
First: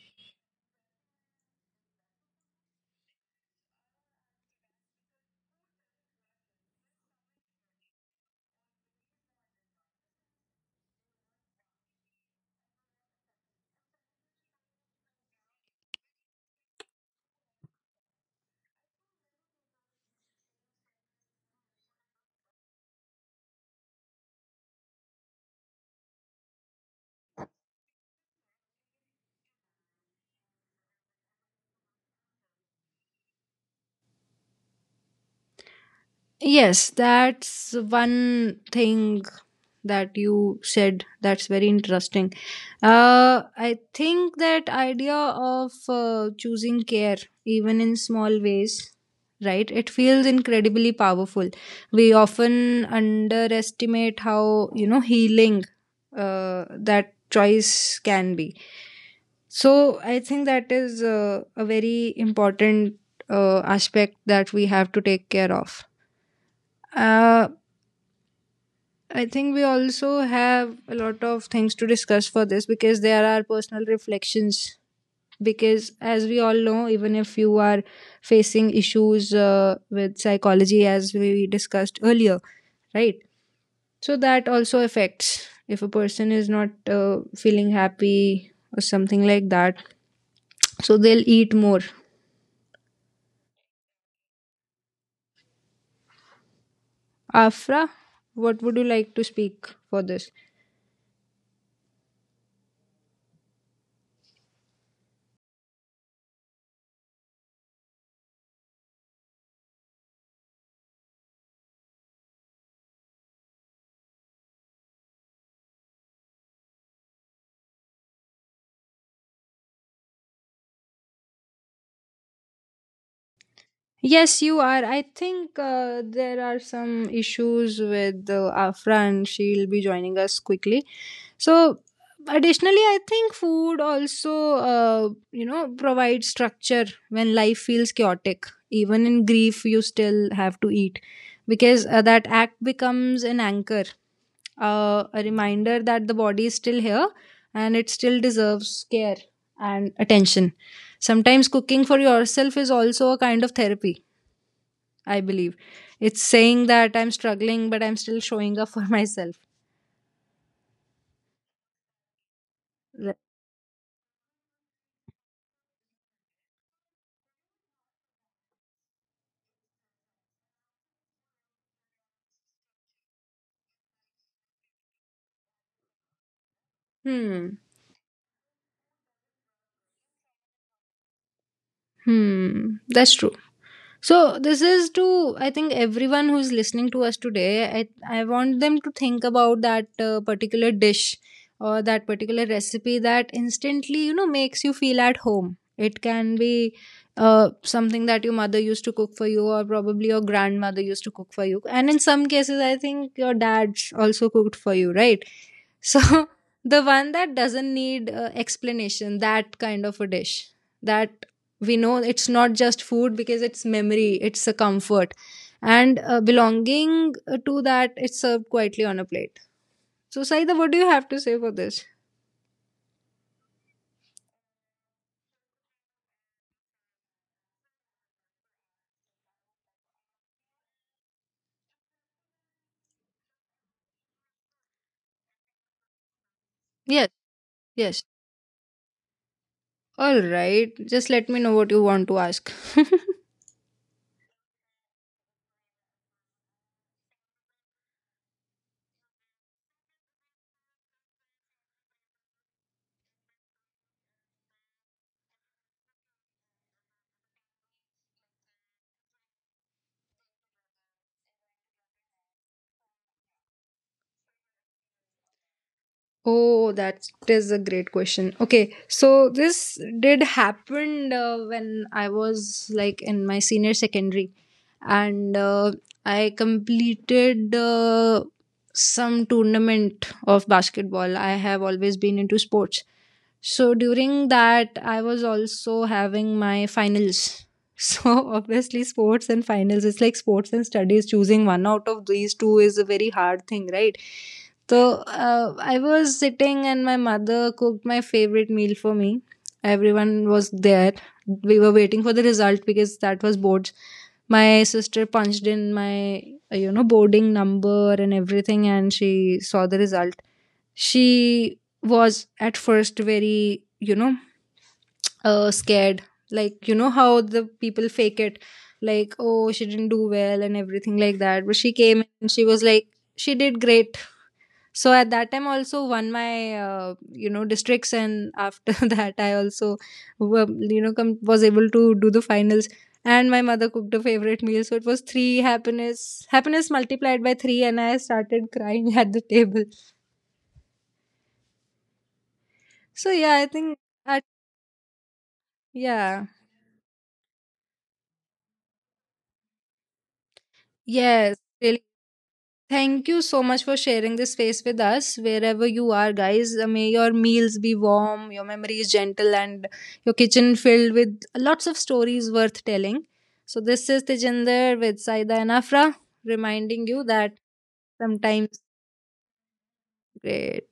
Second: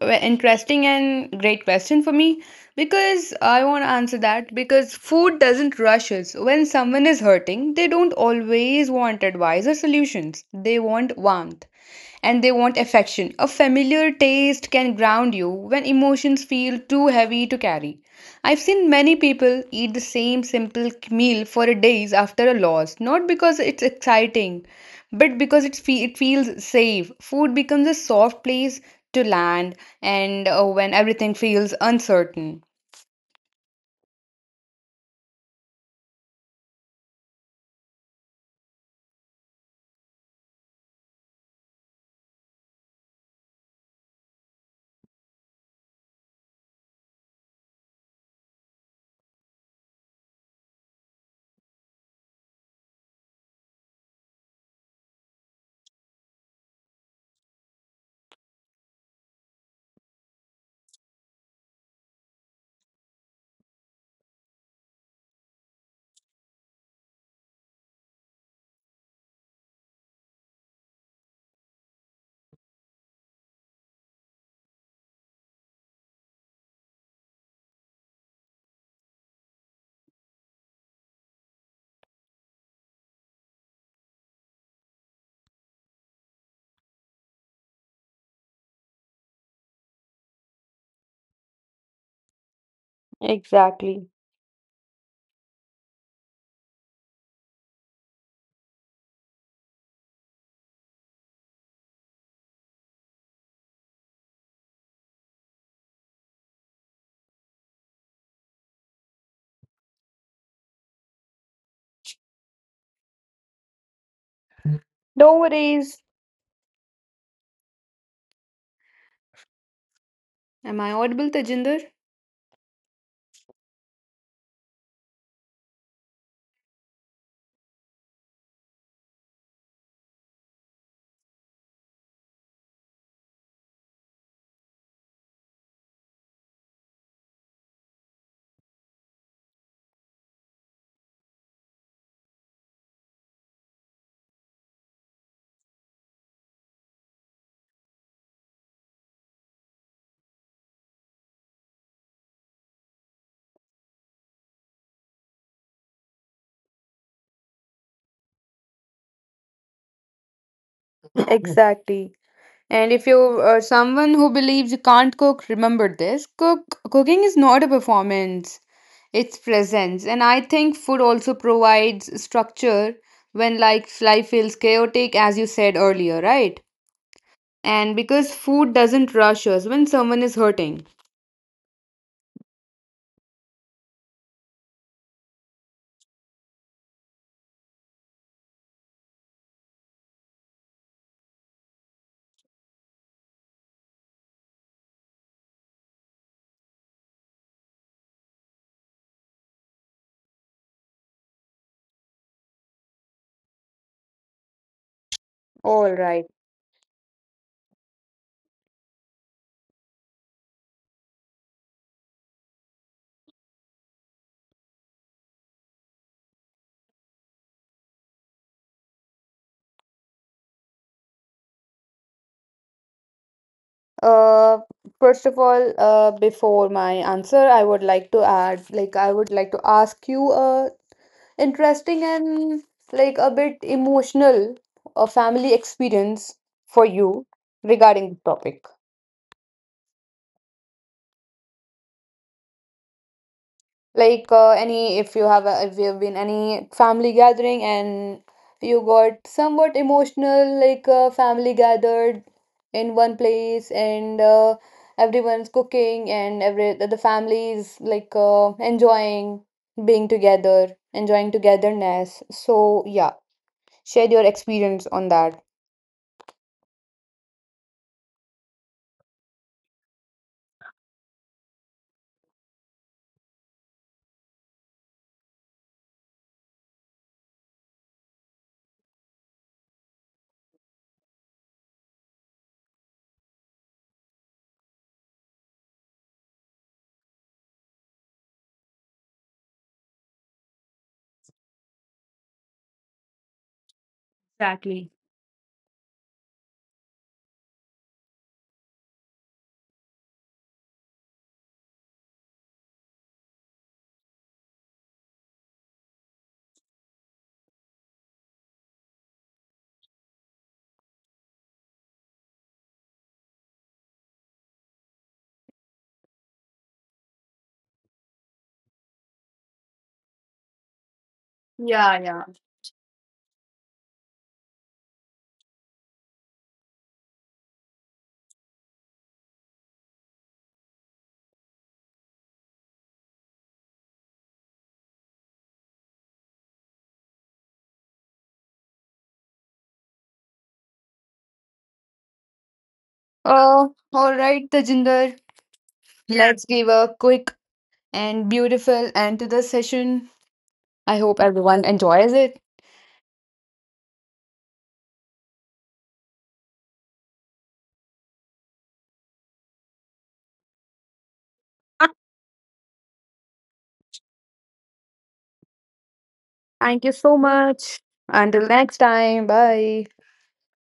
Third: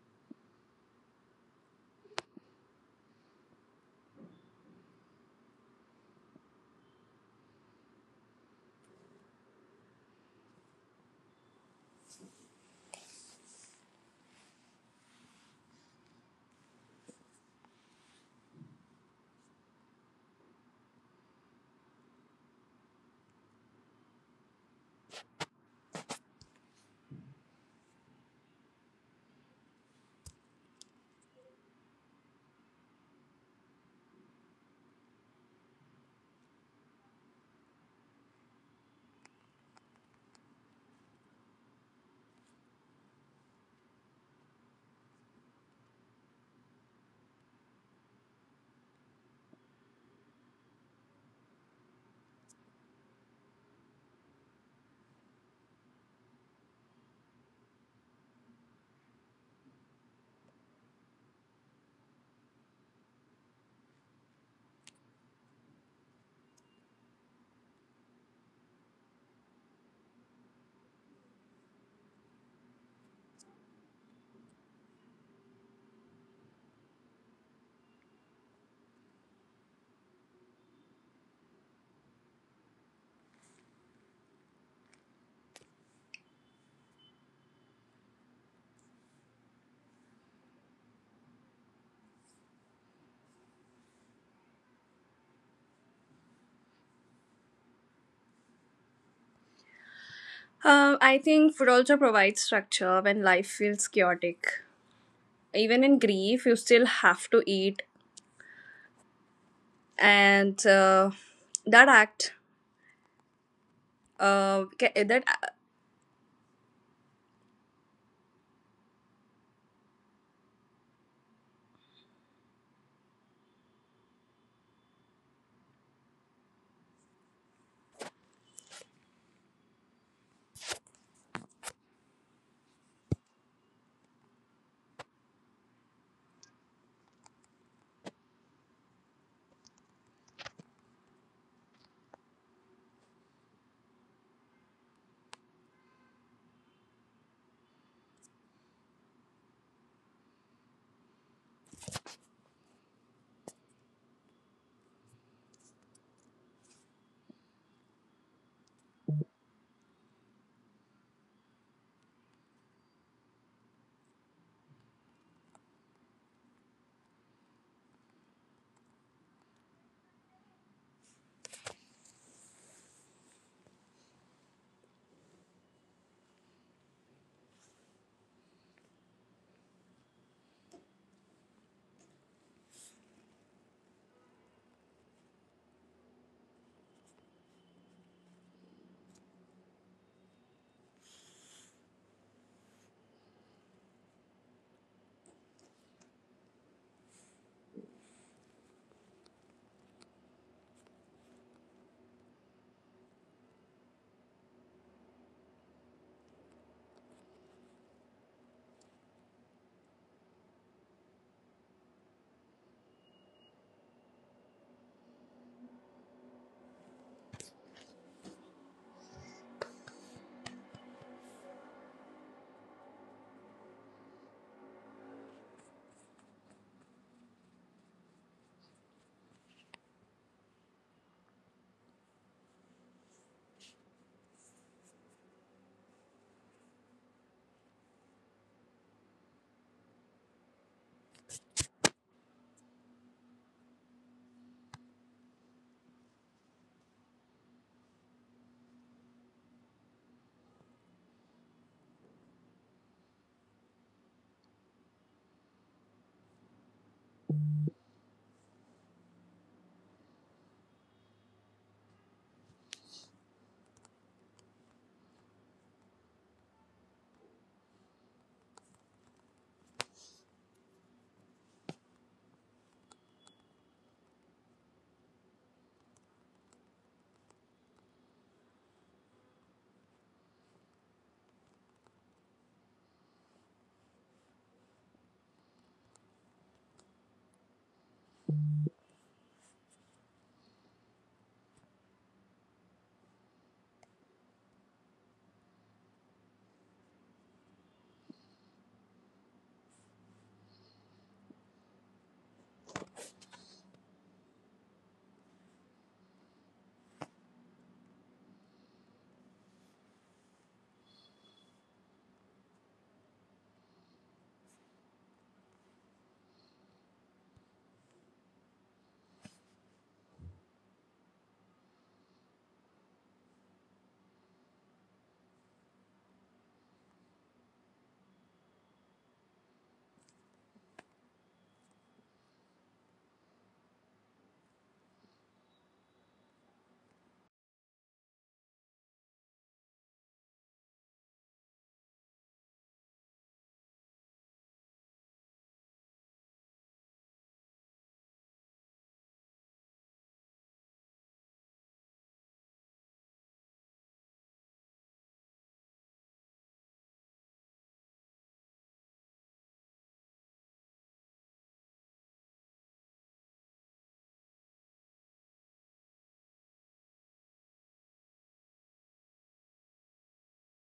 Speaker 3: Well, interesting and great question for me because I want to answer that because food doesn't rush us. When someone is hurting, they don't always want advice or solutions. They want warmth and they want affection. A familiar taste can ground you when emotions feel too heavy to carry. I've seen many people eat the same simple meal for days after a loss, not because it's exciting, but because it feels safe. Food becomes a soft place to land, and when everything feels uncertain.
Speaker 1: Yes, that's one thing that you said that's very interesting. I think that idea of choosing care, even in small ways, right? It feels incredibly powerful. We often underestimate how, you know, healing that choice can be. So I think that is a very important aspect that we have to take care of. Uh, I think we also have a lot of things to discuss for this because there are personal reflections. Because, as we all know, even if you are facing issues with psychology, as we discussed earlier, right? So, that also affects if a person is not feeling happy or something like that. So, they'll eat more.
Speaker 3: Exactly.
Speaker 1: Afra, what would you like to speak for this?
Speaker 2: I think food also provides structure when life feels chaotic. Even in grief, you still have to eat, and that act,
Speaker 3: No
Speaker 2: that
Speaker 3: worries. Am I audible, Tajinder?
Speaker 1: Yes, you are. I think there are some issues with Afra and she'll be joining us quickly. So, additionally, I think food also, you know, provides structure when life feels chaotic. Even in grief, you still have to eat because that act becomes an anchor, a reminder that the body is still here and it still deserves care and attention. Sometimes cooking for yourself is also a kind of therapy, I believe. It's saying that I'm struggling, but I'm still showing up for myself.
Speaker 3: Exactly. And if
Speaker 1: Re-
Speaker 3: you are someone who believes you can't cook, remember this. Cooking is not a performance, it's presence. And I think food also provides structure when like life feels chaotic as you said earlier, right?
Speaker 1: Hmm.
Speaker 3: And because food doesn't rush us when someone is hurting.
Speaker 1: Hmm. That's true. So this is to, I think, everyone who's listening to us today. I want them to think about that particular dish or that particular recipe that instantly, you know, makes you feel at home. It can be something that your mother used to cook for you, or probably your grandmother used to cook for you, and in some cases, I think your dad also cooked for you, right?
Speaker 3: All right.
Speaker 1: So the one that doesn't need explanation, that kind of a dish that we know it's not just food, because it's memory, it's a comfort. And belonging to that, it's served quietly on a plate. So, Saida, what do you have to say for this?
Speaker 3: Uh, first of all, before my answer, I would like to add, like, I would like to ask you a interesting and like a bit emotional family experience for
Speaker 1: Yes,
Speaker 3: you
Speaker 1: yes.
Speaker 3: regarding the topic.
Speaker 1: All right. Just let me know what you want to ask.
Speaker 3: Like any, if you have a, if you have been any family gathering and you got somewhat emotional, like family gathered in one place, and everyone's cooking, and every the family is like enjoying being together, enjoying togetherness. So yeah, share your experience on that.
Speaker 1: Oh, that is a great question. Okay, so this did happen when I was like in my senior secondary, and I completed some tournament of basketball. I have always been into sports. So during that, I was also having my finals. So obviously, sports and finals, it's like sports and studies. Choosing one out of these two is a very hard thing, right?
Speaker 3: Exactly.
Speaker 1: So I was sitting, and my mother cooked my favorite meal for me. Everyone was there. We were waiting for the result, because that was boards. My sister punched in my, you know, boarding number and everything, and she saw the result. She was at first very, you know, scared, like, you know how the people fake it, like, oh, she didn't do well and everything like that. But she
Speaker 3: Yeah,
Speaker 1: came
Speaker 3: yeah.
Speaker 1: and she was like, she did great. So at that time, also won my, you know, districts, and after that I also you know, was able to do the finals. And my mother cooked a favorite meal, so it was 3, happiness multiplied by 3, and I started crying at the table. So yeah, I think
Speaker 3: All
Speaker 1: at,
Speaker 3: right, Tajinder.
Speaker 1: yeah,
Speaker 3: Let's give a quick and beautiful end to the session. I hope
Speaker 1: yes,
Speaker 3: everyone
Speaker 1: really.
Speaker 3: enjoys it.
Speaker 1: Thank you so much for sharing this space with us wherever you are, guys. May your meals be warm, your memories gentle, and your kitchen filled with lots of stories worth telling. So, this is Tejinder with Saida and Afra,
Speaker 3: Thank
Speaker 1: reminding
Speaker 3: you
Speaker 1: you
Speaker 3: so
Speaker 1: that
Speaker 3: much. Until
Speaker 1: sometimes
Speaker 3: next time. Bye.
Speaker 1: great.